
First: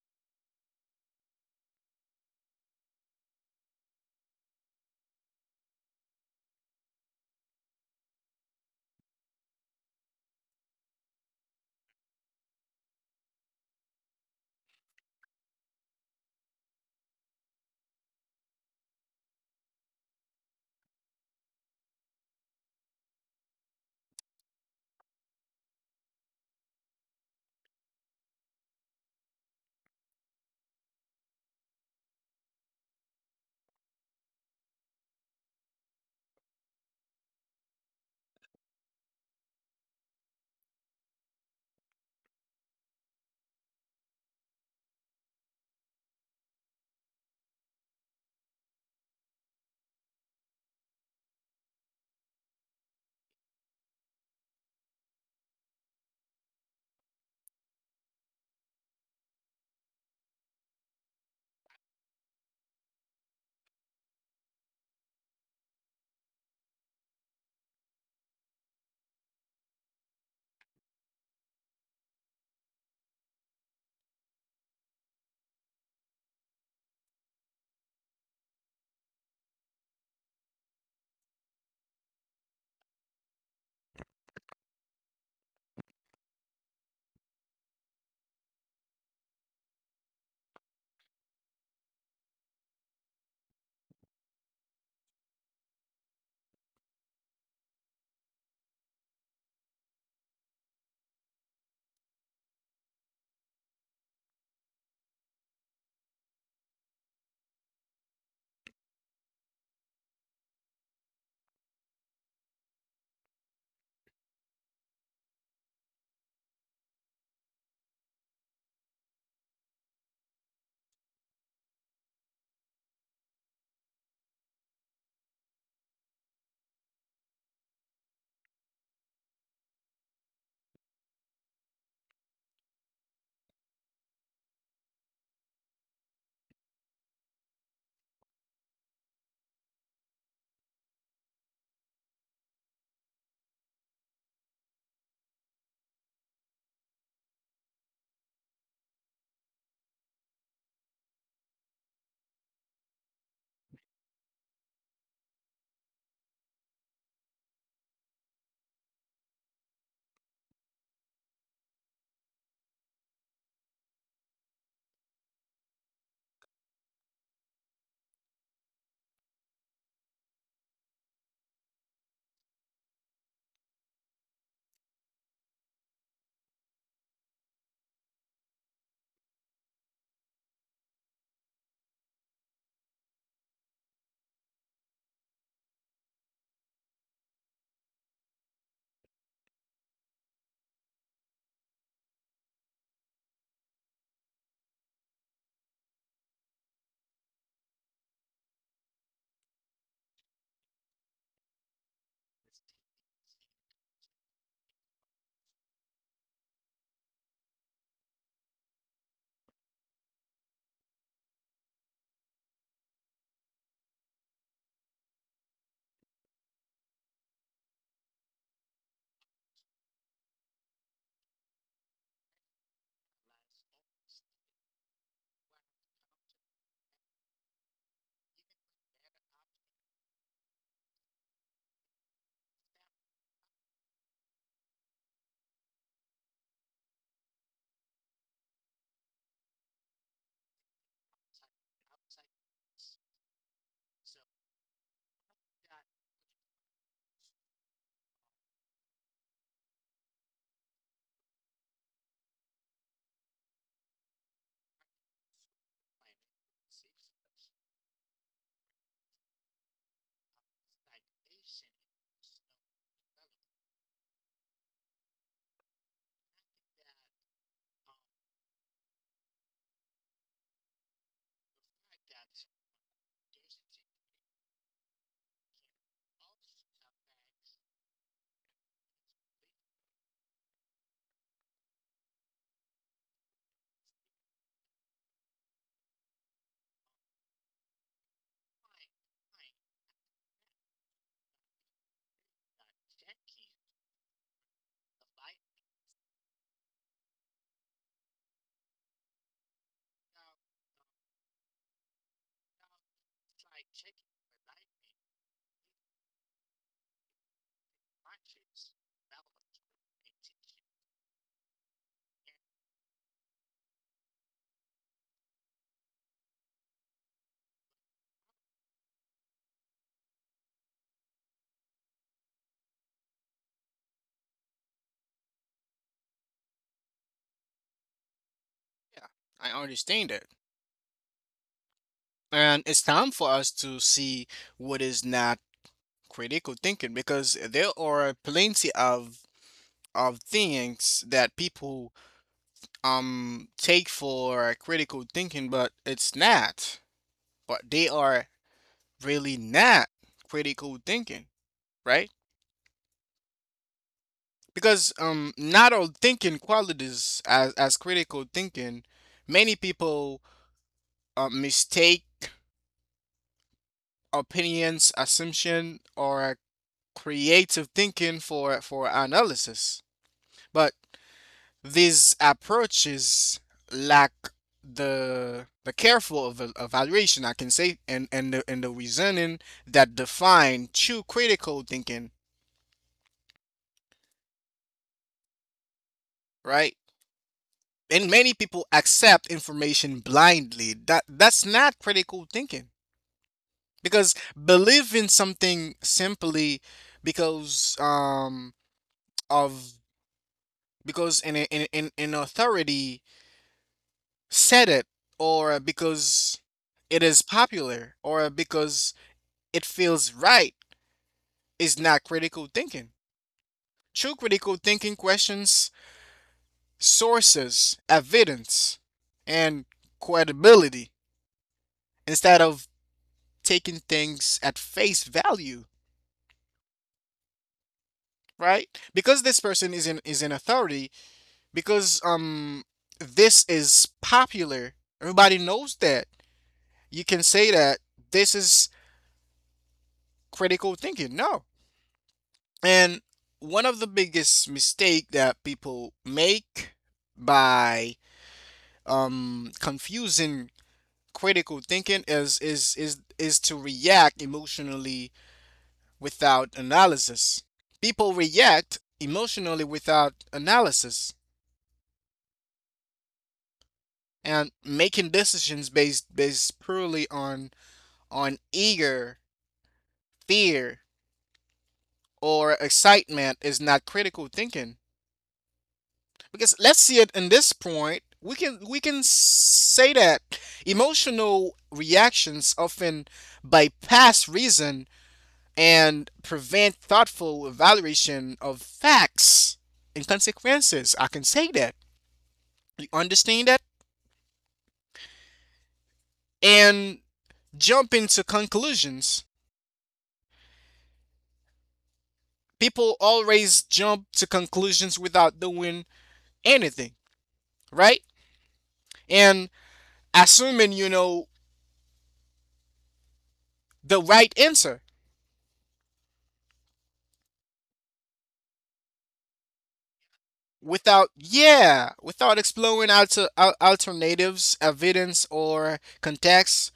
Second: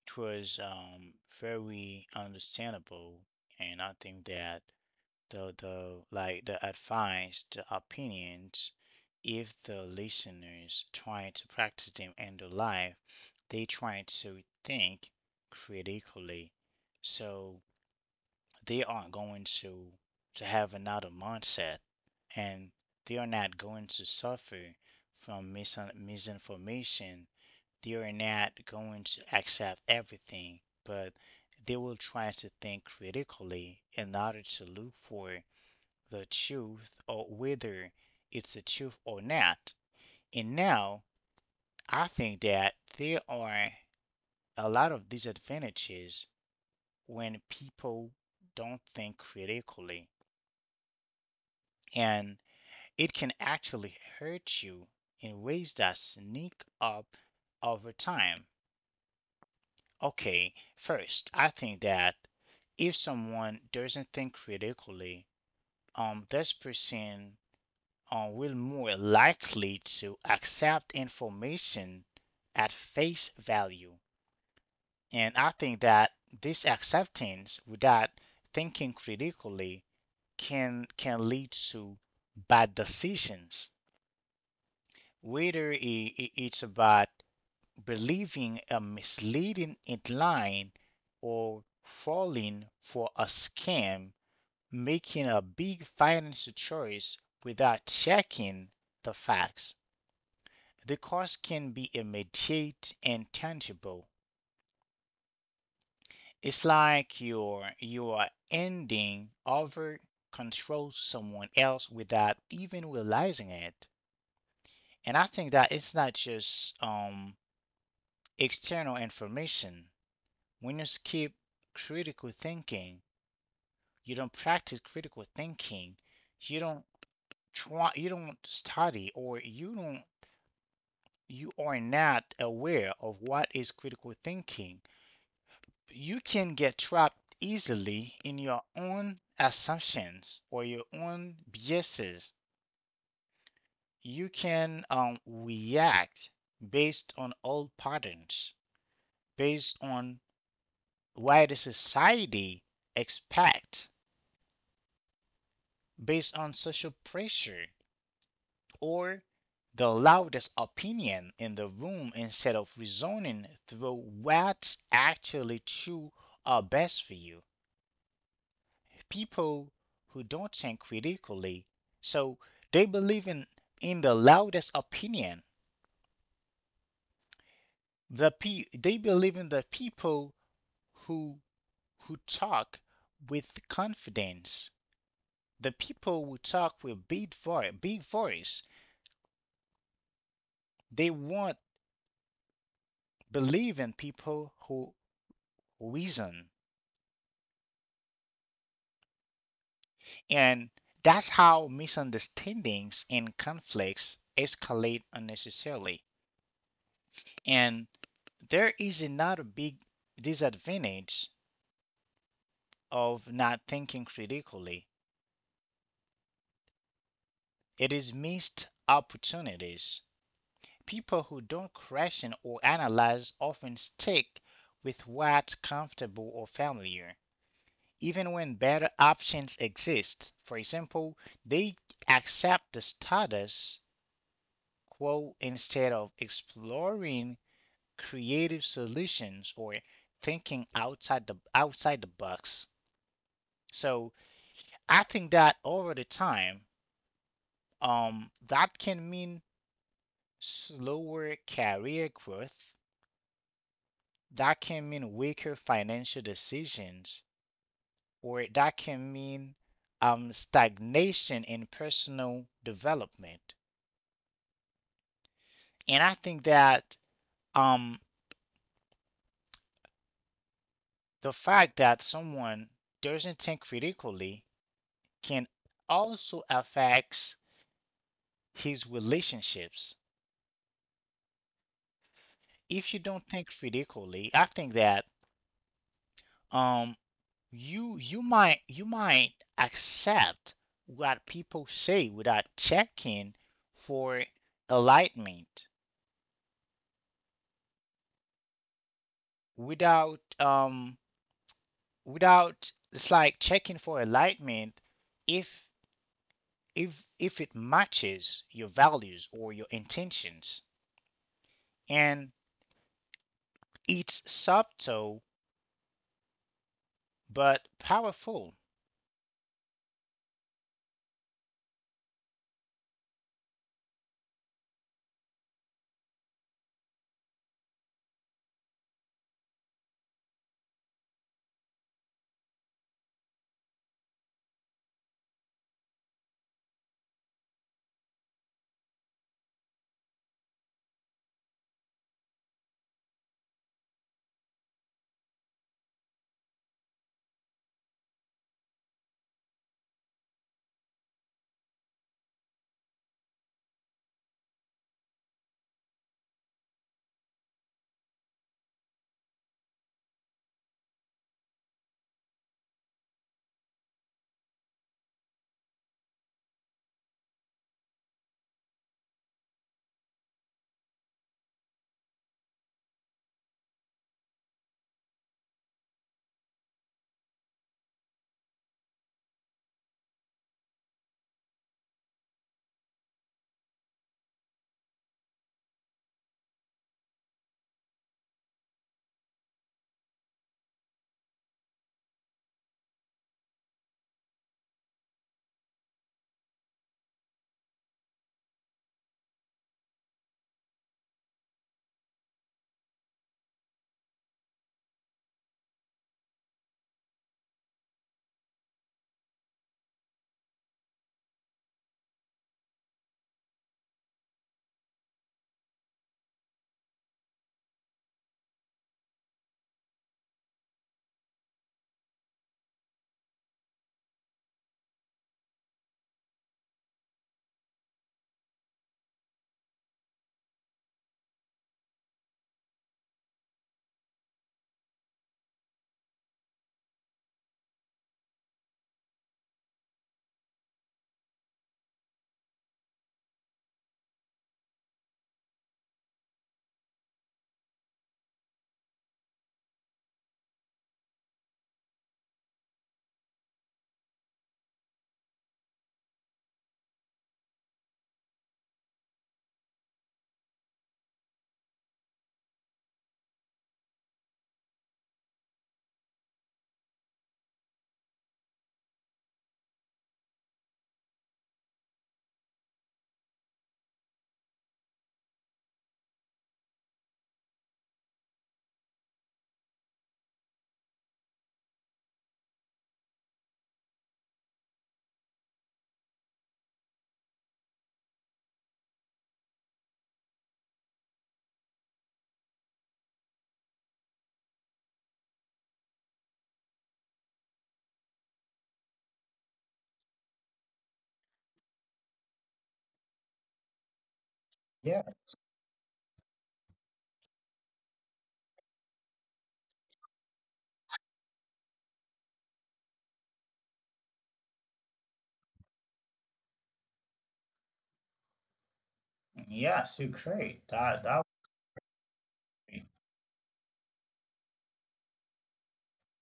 [SPEAKER 1] it was very understandable, and I think that the advice, the opinions, if the listeners try to practice them in their life, they try to think critically. So they aren't going to have another mindset, and they are not going to suffer from misinformation. They are not going to accept everything, but they will try to think critically in order to look for the truth or whether it's the truth or not. And now I think that there are a lot of disadvantages when people don't think critically, and it can actually hurt you in ways that sneak up over time. Okay, first, I think that if someone doesn't think critically, this person are will more likely to accept information at face value. And I think that this acceptance without thinking critically can lead to bad decisions. Whether it's about believing a misleading headline or falling for a scam, making a big financial choice without checking the facts. The cost can be immediate and tangible. It's like you are ending over control someone else without even realizing it. And I think that it's not just external information. When you skip critical thinking, you don't practice critical thinking, you don't study or you don't, you are not aware of what is critical thinking, you can get trapped easily in your own assumptions or your own biases. You can react based on old patterns, based on why the society expect, based on social pressure, or the loudest opinion in the room instead of reasoning through what's actually true or best for you. People who don't think critically. So they believe in the loudest opinion. They believe in the people who who talk with confidence. The people who talk with big voice, big voice. They won't believe in people who reason. And that's how misunderstandings and conflicts escalate unnecessarily. And there is another big disadvantage of not thinking critically. It is missed opportunities. People who don't question or analyze often stick with what's comfortable or familiar, even when better options exist. For example, they accept the status quo instead of exploring creative solutions or thinking outside the box. So I think that over the time, that can mean slower career growth, that can mean weaker financial decisions, or that can mean stagnation in personal development. And I think that um, the fact that someone doesn't think critically can also affect his relationships. If you don't think critically, I think that um. you might accept what people say without checking for alignment, without without it's like checking for alignment, if if it matches your values or your intentions, and it's subtle but powerful.
[SPEAKER 2] Yeah, I understand that. And it's time for us to see what is not critical thinking, because there are plenty of things that people um, take for critical thinking, but it's not. But they are really not critical thinking, right? Because um, not all thinking qualities as critical thinking. Many people mistake opinions, assumption, or creative thinking for analysis. But these approaches lack the careful evaluation, I can say, and the reasoning that define true critical thinking, right? And many people accept information blindly. That that's not critical thinking, because believing something simply because um of because in a- in in authority said it, or because it is popular, or because it feels right, is not critical thinking. True critical thinking questions sources, evidence, and credibility instead of taking things at face value, right? Because this person is in is an authority, because um, this is popular, everybody knows that. You can say that this is critical thinking. No. And one of the biggest mistake that people make by confusing critical thinking is is to react emotionally without analysis. People react emotionally without analysis, and making decisions based purely on eager, fear, or excitement is not critical thinking. Because let's see it in this point, we can say that emotional reactions often bypass reason and prevent thoughtful evaluation of facts and consequences, I can say that. You understand that? And jump into conclusions. People always jump to conclusions without
[SPEAKER 1] Yeah,
[SPEAKER 2] doing anything, right? And assuming you know the right answer
[SPEAKER 1] yeah, so
[SPEAKER 2] without,
[SPEAKER 1] great. That that
[SPEAKER 2] yeah, without exploring
[SPEAKER 1] way.
[SPEAKER 2] alternatives, evidence, or context.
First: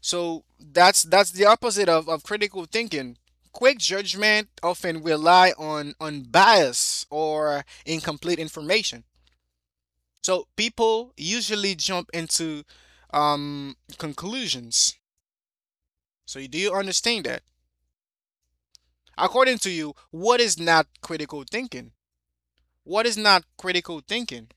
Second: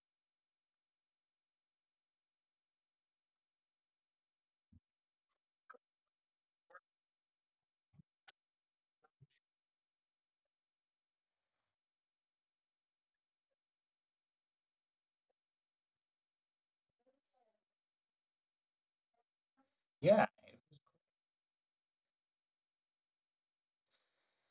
[SPEAKER 2] So that's the opposite of critical thinking. Quick judgment often rely on bias or incomplete information. So people usually jump into um, conclusions. So do you understand that? According to you,
[SPEAKER 1] Yeah.
[SPEAKER 2] what is not critical thinking? What is not critical thinking?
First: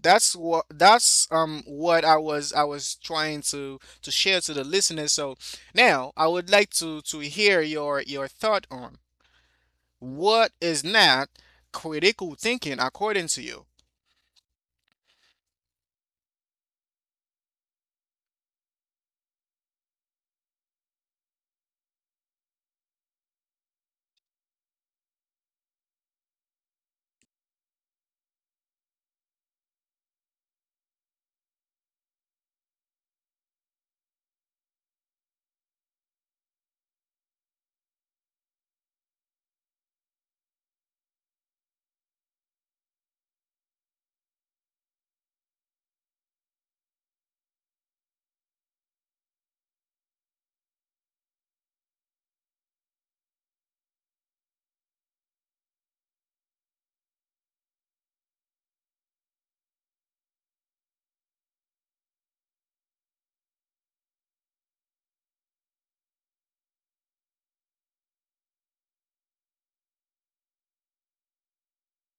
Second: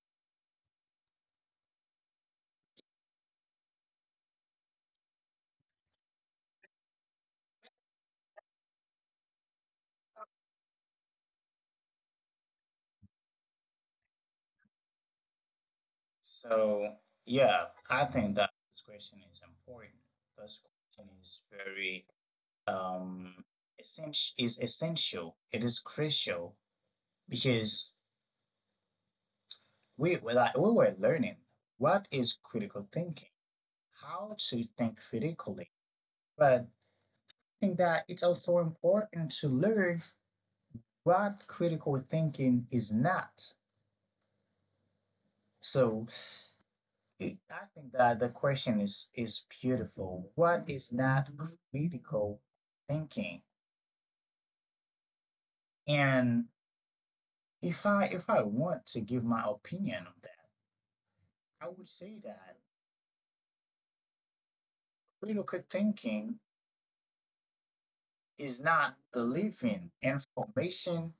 [SPEAKER 2] That's what that's um, what I was trying to share to the listeners. So now I would like to hear your thought on what is not critical thinking according to you.
[SPEAKER 1] So, yeah, I think that this question is important. This question is very um essential. It is crucial because we were learning what is critical thinking, how to think critically. But I think that it's also important to learn what critical thinking is not. So I think that the question is beautiful. What is that critical thinking? And if I want to give my opinion on that, I would say that critical thinking is not believing information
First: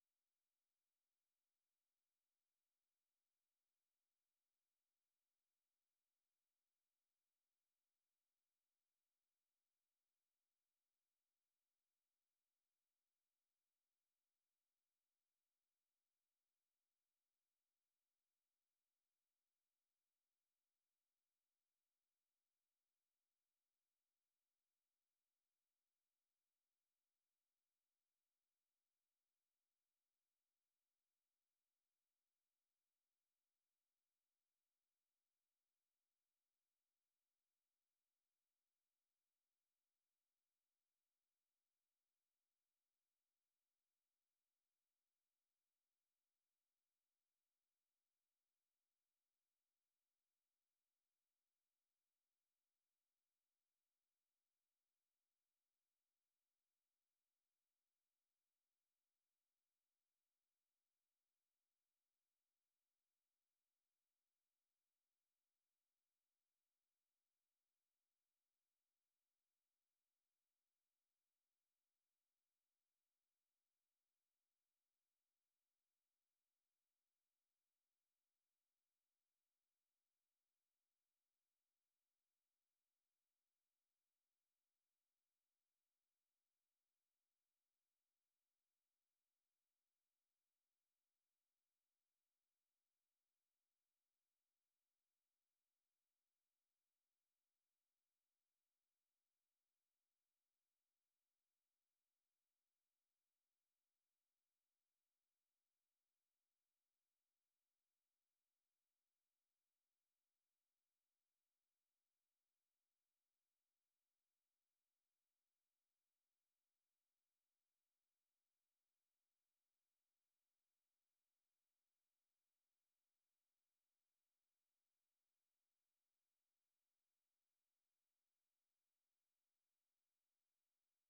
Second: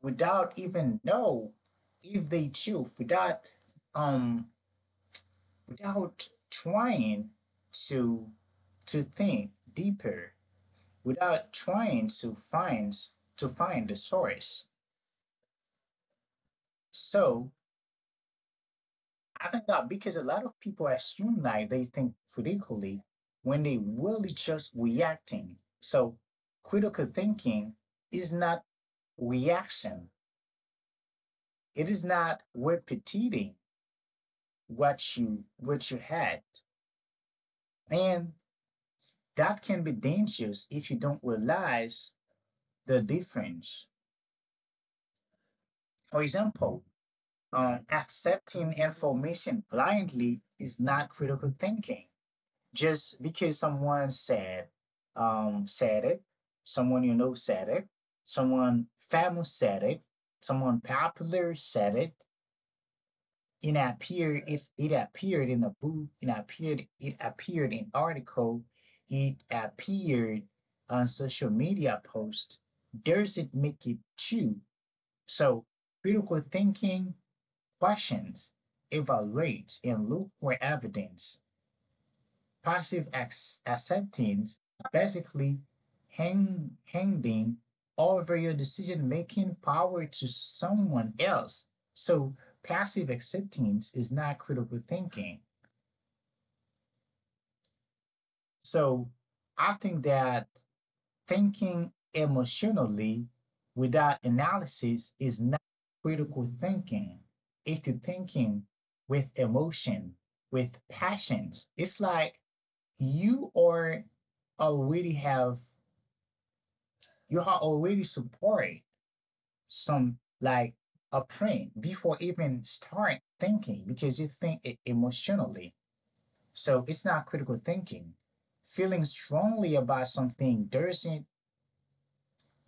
[SPEAKER 1] without even know if they choose without um trying to to think deeper, without trying to find the source. So I think that, because a lot of people assume that they think critically when they really just reacting. So critical thinking is not reaction. It is not repeating what you had. And that can be dangerous if you don't realize the difference. For example, accepting information blindly is not critical thinking. Just because someone said said it, someone you know said it, someone famous said it, someone popular said it. It appeared, it appeared in a book. It appeared, it appeared in article. It appeared on social media post. Doesn't make it true. So critical thinking questions, evaluates, and look for evidence. Passive acceptance basically handing over your decision making power to someone else. So passive acceptance is not critical thinking. So I think that thinking emotionally without analysis is not critical thinking. It's the thinking with emotion, with passions. It's like you are already have you are already supporting some like a print before even start thinking because you think it emotionally. So it's not critical thinking. Feeling strongly about something doesn't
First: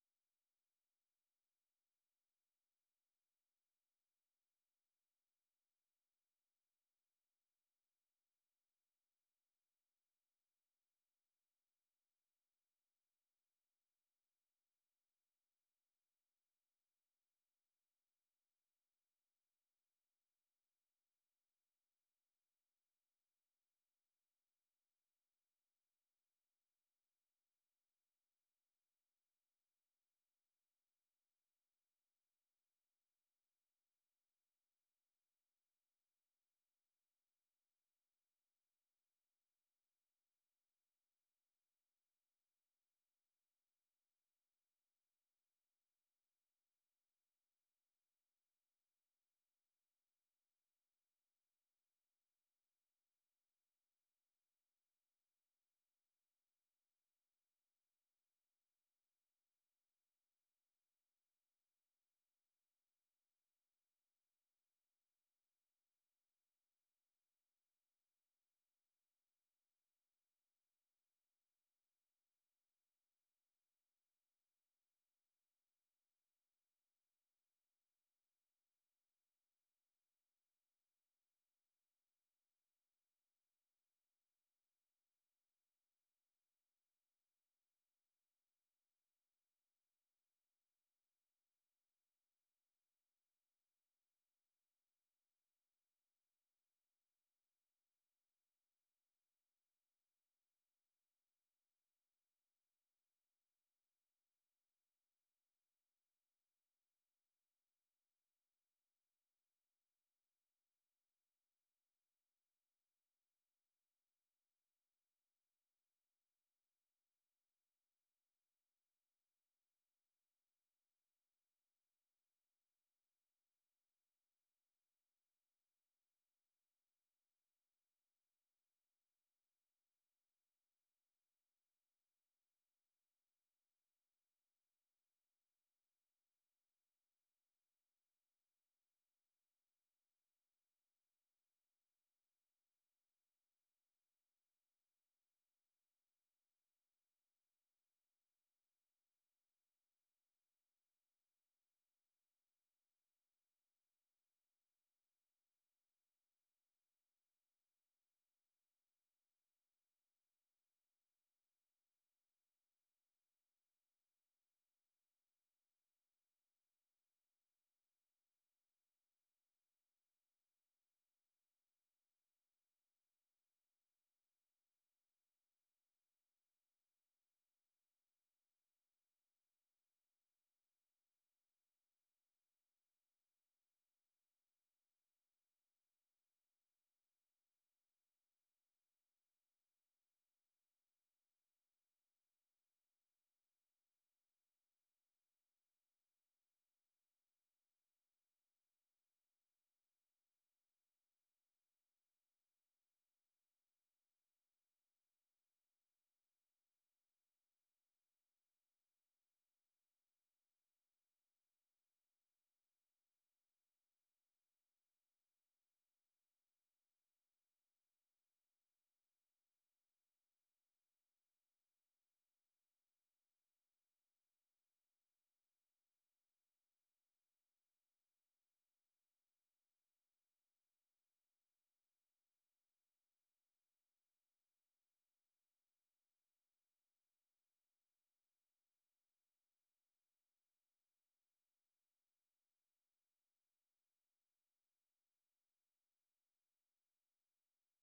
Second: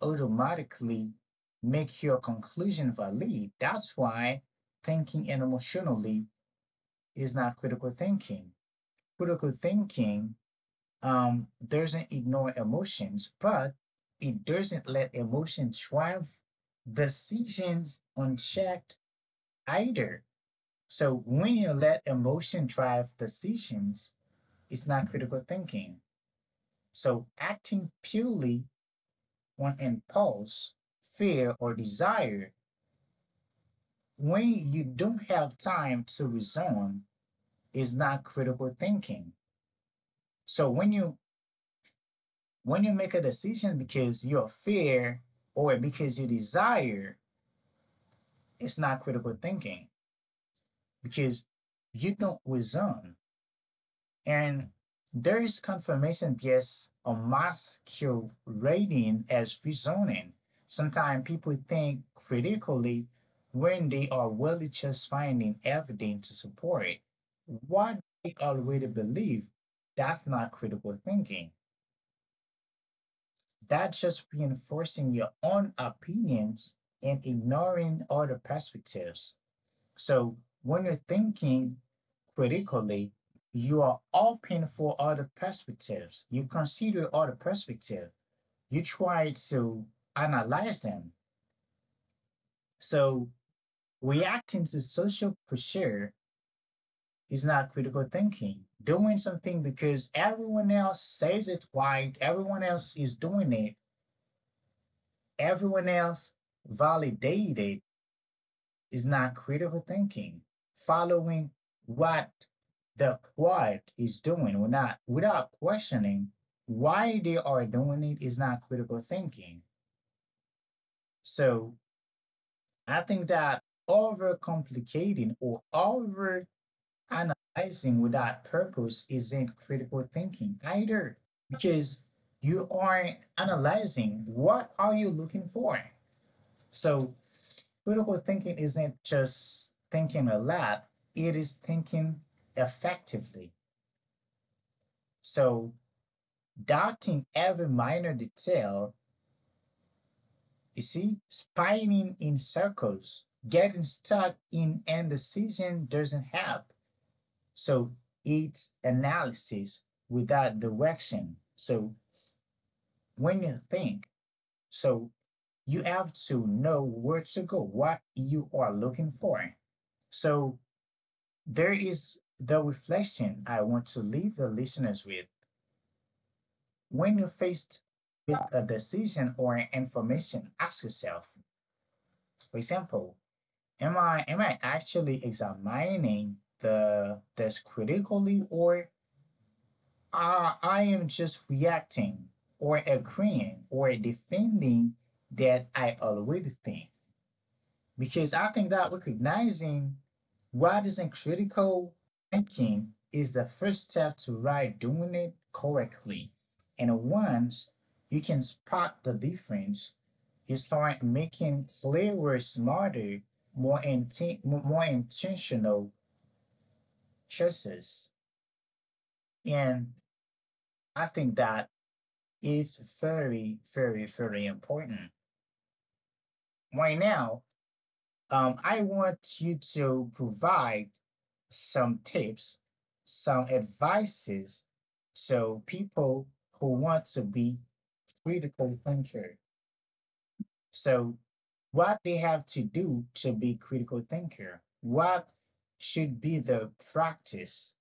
[SPEAKER 1] automatically make your conclusion valid. That's why thinking emotionally is not critical thinking. Critical thinking doesn't ignore emotions, but it doesn't let emotions drive decisions unchecked either. So when you let emotion drive decisions, it's not critical thinking. So acting purely on impulse, fear, or desire when you don't have time to reason is not critical thinking. So when you make a decision because your fear or because you desire, it's not critical thinking because you don't reason. And there is confirmation bias or masquerading as reasoning. Sometimes people think critically when they are really just finding evidence to support what they already believe. That's not critical thinking. That's just reinforcing your own opinions and ignoring other perspectives. So when you're thinking critically, you are open for other perspectives. You consider other perspectives. You try to analyze them. So reacting to social pressure is not critical thinking. Doing something because everyone else says it right, everyone else is doing it, everyone else validated is not critical thinking, following what the quad is doing without, without questioning why they are doing it is not critical thinking. So I think that overcomplicating or over analyzing without purpose isn't critical thinking either because you aren't analyzing what are you looking for. So critical thinking isn't just thinking a lot, it is thinking effectively. So, doubting every minor detail, you see, spinning in circles, getting stuck in indecision doesn't help. So, it's analysis without direction. So, when you think, so you have to know where to go, what you are looking for. So, there is the reflection I want to leave the listeners with. When you're faced with a decision or information, ask yourself, for example, am I actually examining the this critically or I am just reacting or agreeing or defending that I already think? Because I think that recognizing writing critical thinking is the first step to right doing it correctly. And once you can spot the difference, you start making clearer, smarter, more intentional choices. And I think that is very important. Right now, I want you to provide some tips, some advices to people who want to be critical thinker. So what they have to do to be critical thinker, what should be the practice,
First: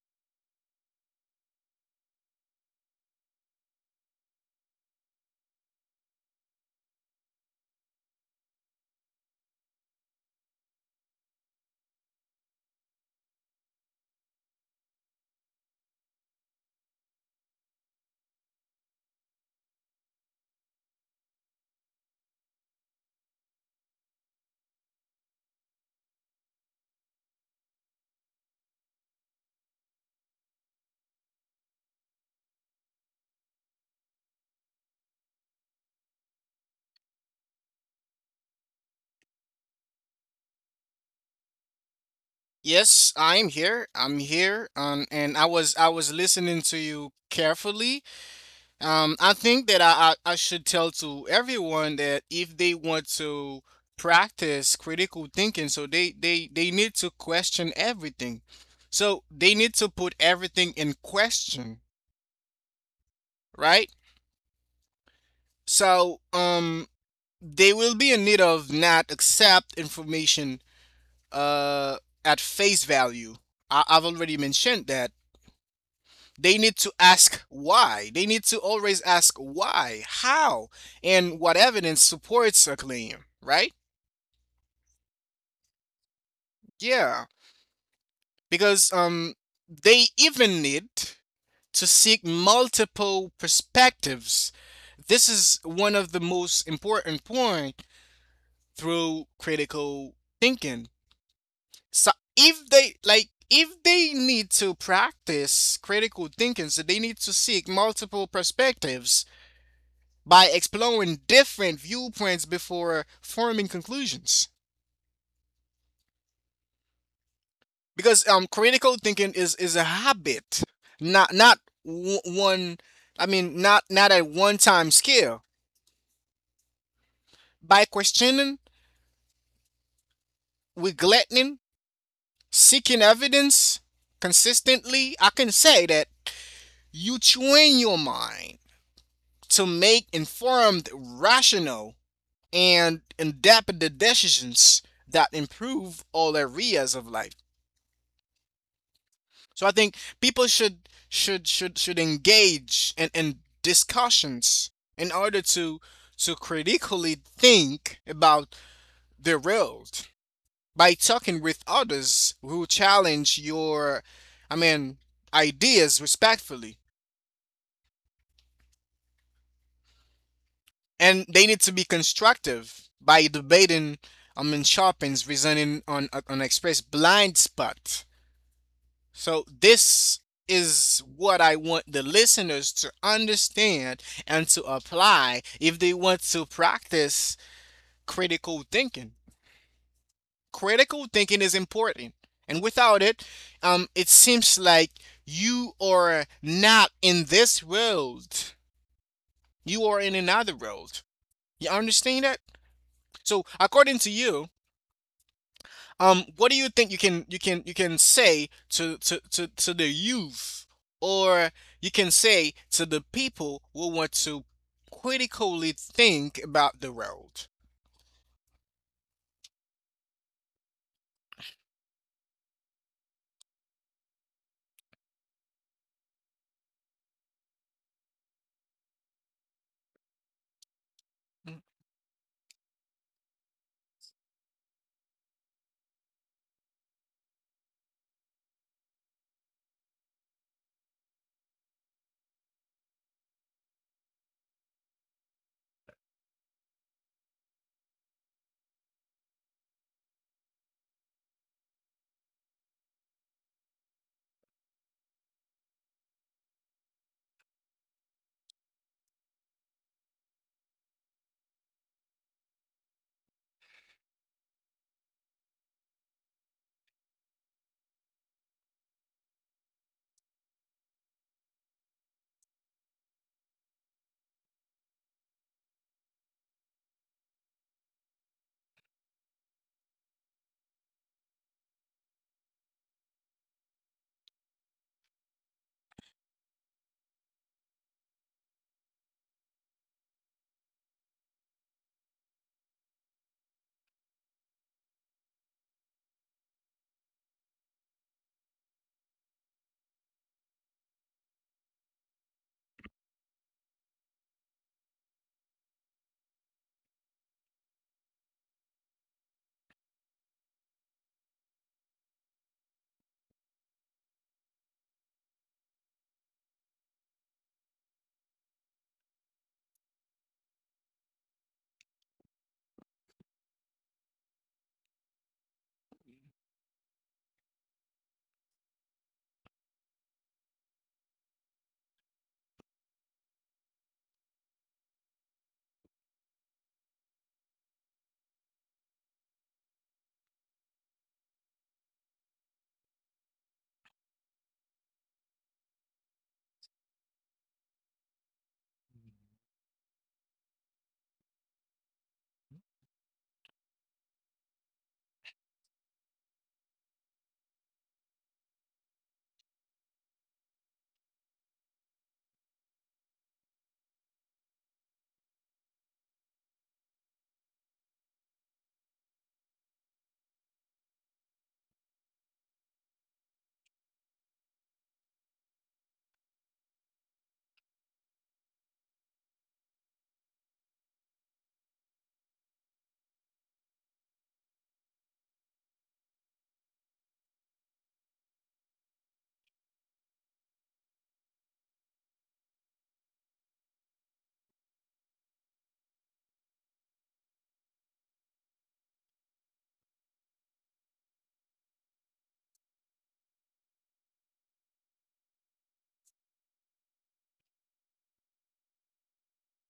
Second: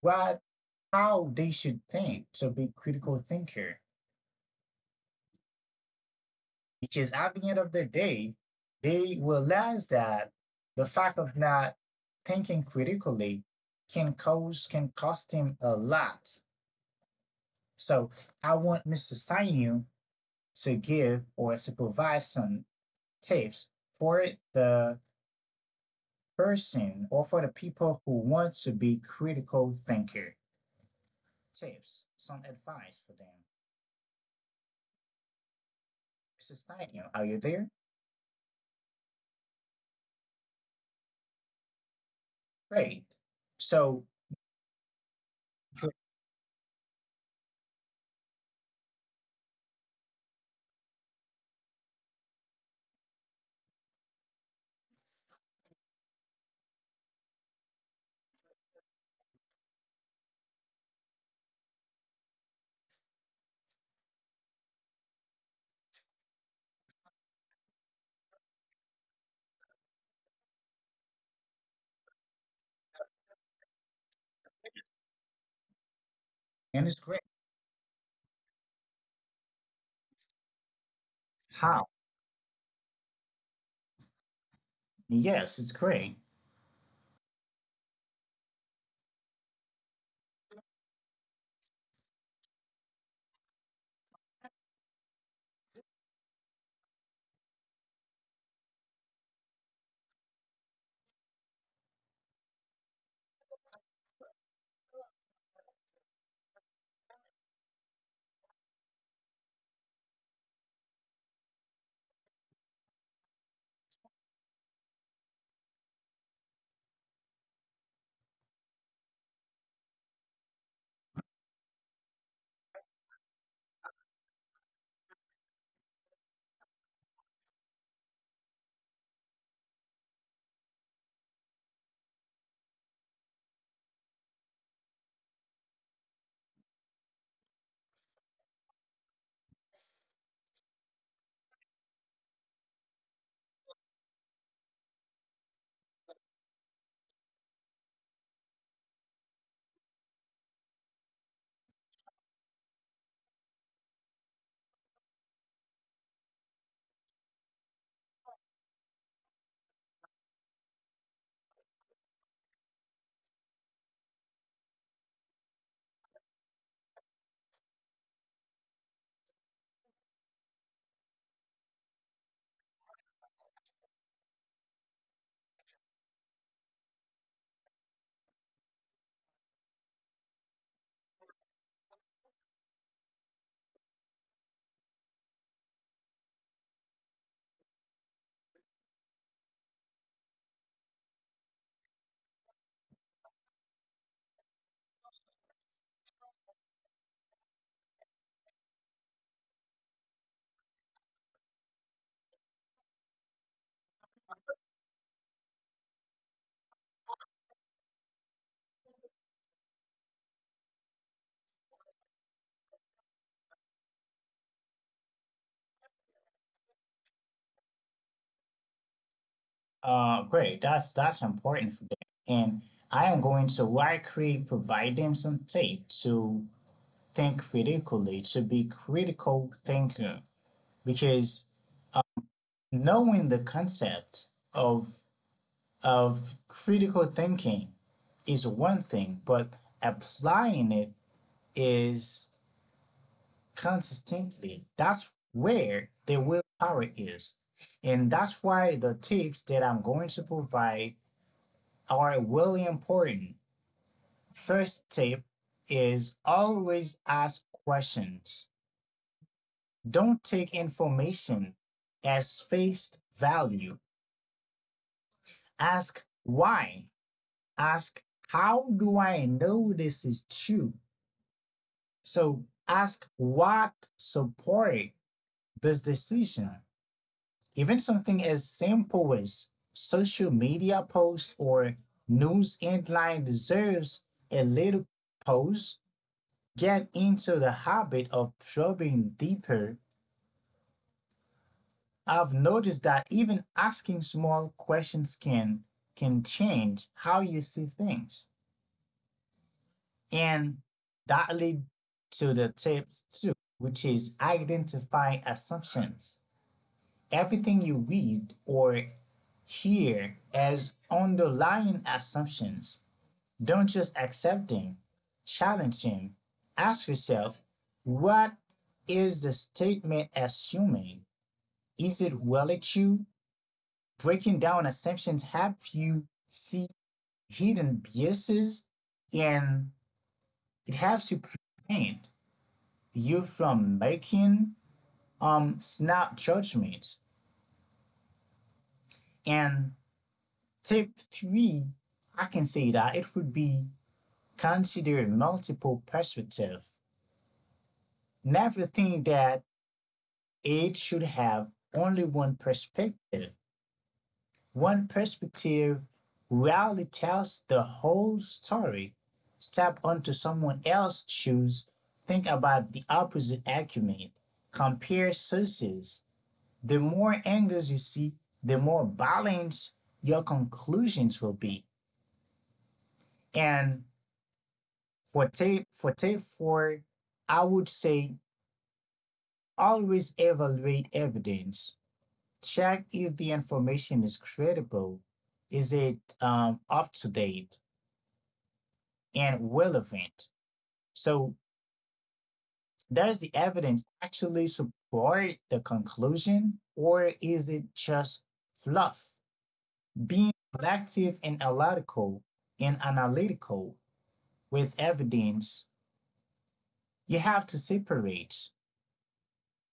[SPEAKER 1] what how they should think to be critical thinker, because at the end of the day, they realize that the fact of not thinking critically can cost him a lot. So I want Mr. Steinu to give or to provide some tips for the person or for the people who want to be critical thinker. Tips, some advice for them. Mr. Steinu, are you there? Great.
[SPEAKER 2] Yes, I'm here.
[SPEAKER 1] So
[SPEAKER 2] I'm here. And I was listening to you carefully. I think that I should tell to everyone that if they want to practice critical thinking, so they need to question everything. So they need to put everything in question, right? So um, they will be in need of not accept information uh, at face value. I've already mentioned that. They need
[SPEAKER 1] and
[SPEAKER 2] to
[SPEAKER 1] it's great.
[SPEAKER 2] ask why. They need to always ask why, how, and what
[SPEAKER 1] How?
[SPEAKER 2] evidence supports a claim, right?
[SPEAKER 1] Yes, it's great.
[SPEAKER 2] Yeah, because they even need to seek multiple perspectives. This is one of the most important point through critical thinking. So if they like if they need to practice critical thinking, so they need to seek multiple perspectives by exploring different viewpoints before forming conclusions. Because critical thinking is a habit, not not w- one. I mean, not at one time scale. By questioning, neglecting, seeking evidence consistently, I can say that you train your mind to make informed, rational, and in depth decisions that improve all areas of life. So I think people should engage in discussions in order to critically think about the world by talking with others who challenge your I mean ideas respectfully. And they need to be constructive by debating. Sharpens reasoning on express blind spot. So this is what I want the listeners to understand and to apply if they want to practice critical thinking. Critical thinking is important. And without it, it seems like you are not in this world. You are in another world. You understand that? So according to you, what do you think you can say to the youth, or you can say to the people who want to critically think about the road?
[SPEAKER 1] Great. That's important for them. And I am going to likely provide them some tape to think critically, to be critical thinker, because knowing the concept of of critical thinking is one thing, but applying it is consistently. That's where the willpower is. And that's why the tips that I'm going to provide are really important. First tip is always ask questions. Don't take information as face value. Ask why. Ask how do I know this is true? So ask what support this decision. Even something as simple as social media post or news headline deserves a little pause. Get into the habit of probing deeper, I've noticed that even asking small questions can change how you see things. And that leads to the tip two, which is identify assumptions. Everything you read or hear has underlying assumptions. Don't just accept them, challenge them. Ask yourself, what is the statement assuming? Is it well at you? Breaking down assumptions helps you see hidden biases, and it helps to prevent you from making snap judgments. And tip three, I can say that it would be consider multiple perspective. Never think that it should have only one perspective. One perspective rarely tells the whole story. Step onto someone else's shoes, think about the opposite argument, compare sources. The more angles you see, the more balanced your conclusions will be. And for tape four, I would say always evaluate evidence. Check if the information is credible. Is it up to date and relevant. So does the evidence actually support the conclusion or is it just fluff? Being collective and analytical and analytical with evidence, you have to separate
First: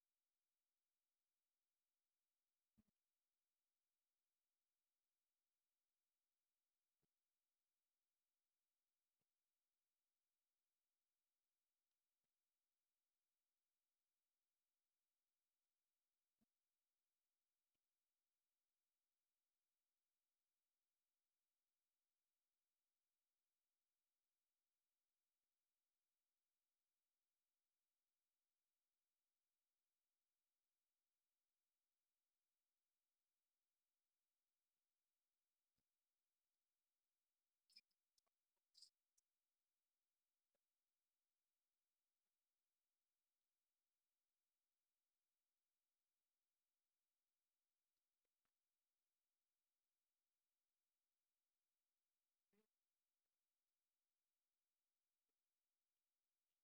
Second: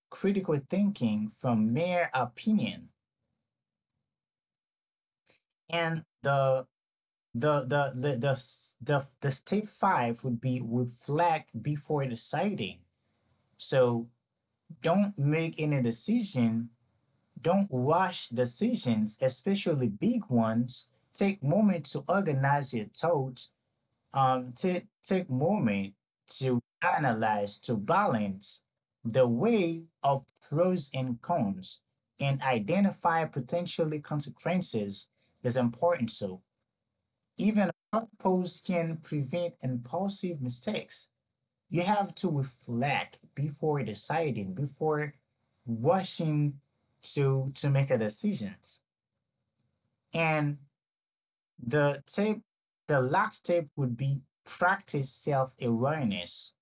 [SPEAKER 1] critical thinking from mere opinion. And the the the the, the step five would be reflect before deciding. So don't make any decision Don't rush decisions, especially big ones. Take moment to organize your thoughts. Take moment to analyze, to balance the way of pros and cons, and identify potentially consequences is important. So even a short pause can prevent impulsive mistakes. You have to reflect before deciding, before rushing to make a decisions. And the tip, the last tip would be practice self awareness.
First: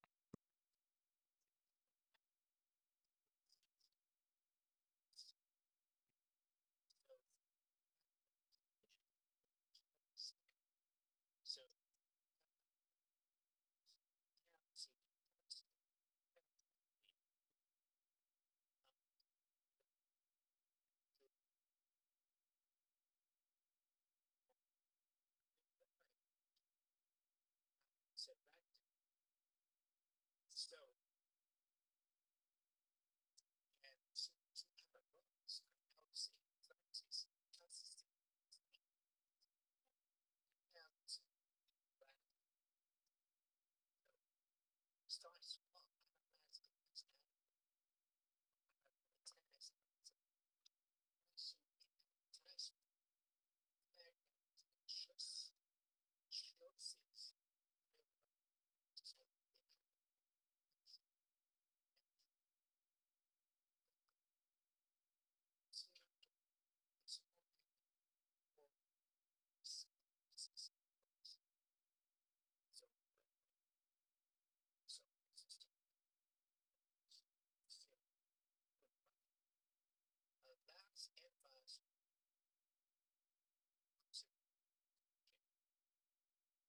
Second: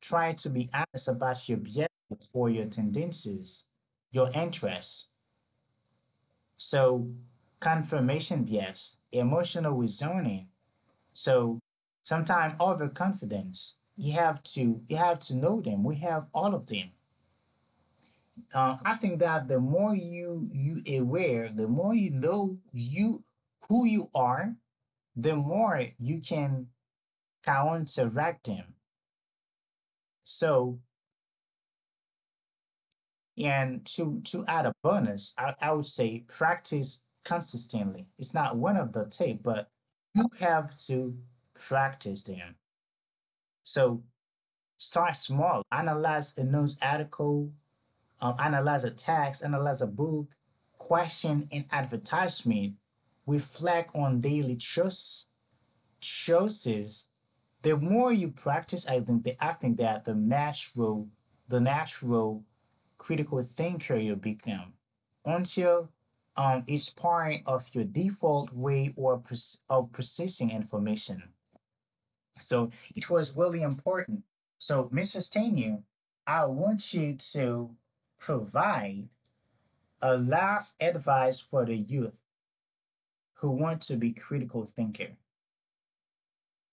[SPEAKER 1] Try to be honest about your behaviors or your tendencies, your interests. So confirmation bias, emotional reasoning. So sometimes overconfidence. You have to know them. We have all of them. I think that the more you aware, the more you know you who you are, the more you can counteract them. So and to add a bonus, I would say practice consistently. It's not one of the tape, but you have to practice them. So start small. Analyze a news article, analyze a text, analyze a book, question an advertisement, reflect on choices. The more you practice, I think that the natural critical thinker you become until it's part of your default way or of processing information. So it was really important. So, Mr. Stanier, I want you to provide a last advice for the youth who want to be critical thinker.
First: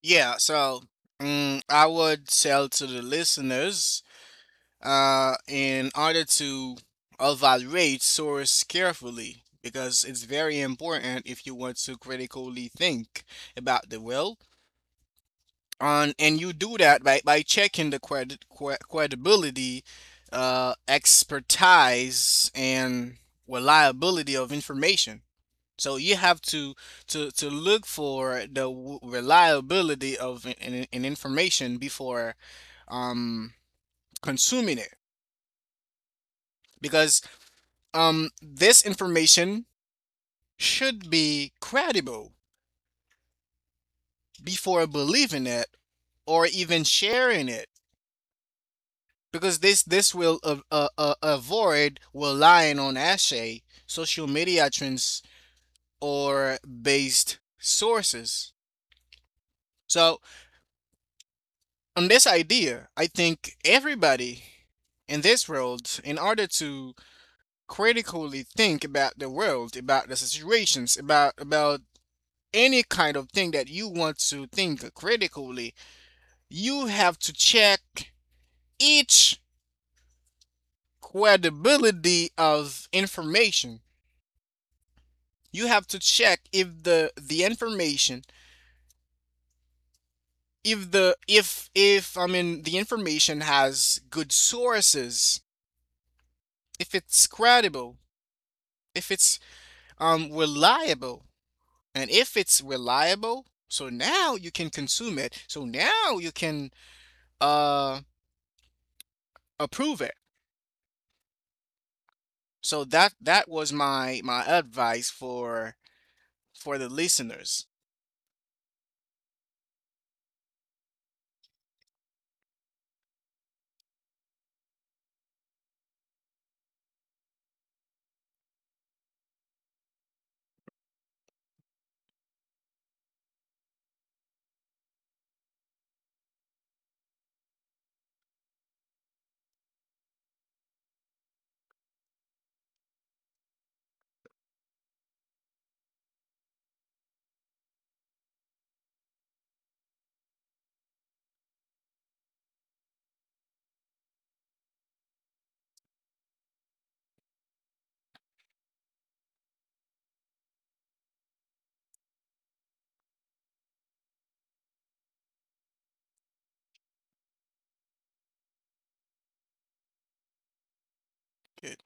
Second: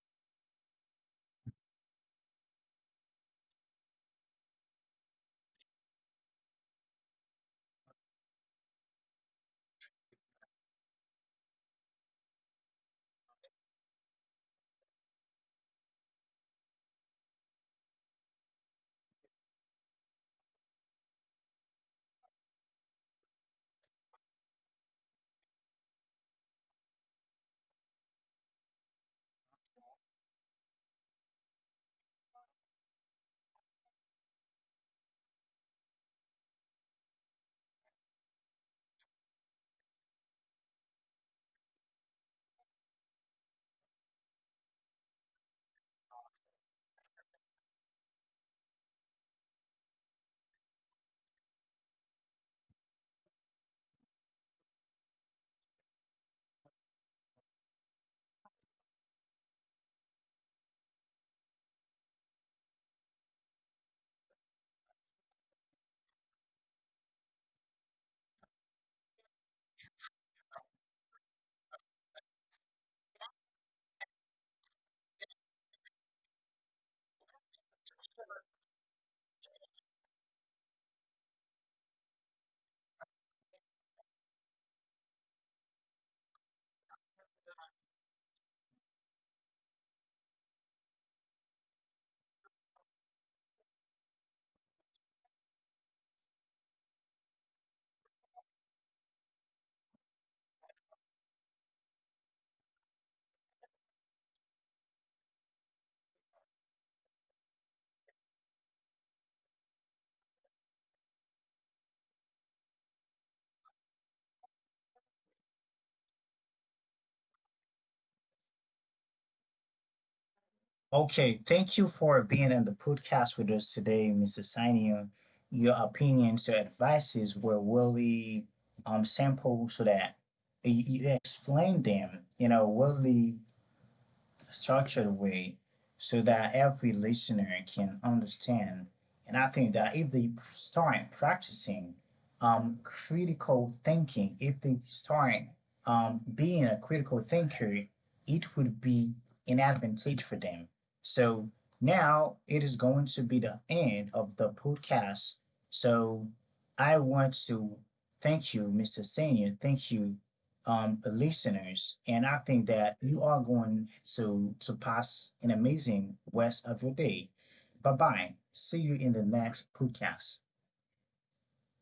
[SPEAKER 2] Yeah, so I would tell to the listeners, in order to evaluate source carefully because it's very important if you want to critically think about the world. And you do that by checking the credibility, expertise and reliability of information. So you have to to look for the reliability of an information before um consuming it, because this information should be credible before believing it or even sharing it, because this will avoid relying on ashay social media trends or based sources. So on this idea, I think everybody in this world, in order to critically think about the world, about the situations, about any kind of thing that you want to think critically, you have to check each credibility of information. You have to check if the information, if the if I mean the information has good sources, if it's credible, if it's reliable. And if it's reliable, so now you can consume it, so now you can uh approve it. So that that was my my advice for the listeners.
[SPEAKER 1] Okay, thank you for being on the podcast with us today, Mr. Sinion. Your opinions, your advices were really simple so that you explained them, you know, really structured way so that every listener can understand. And I think that if they start practicing critical thinking, if they start being a critical thinker, it would be an advantage for them. So now it is going to be the end of the podcast. So I want to thank you, Mr. Senior. Thank you listeners, and I think that you are going to pass an amazing rest of your day. Bye bye. See you in the next podcast.
[SPEAKER 2] Good.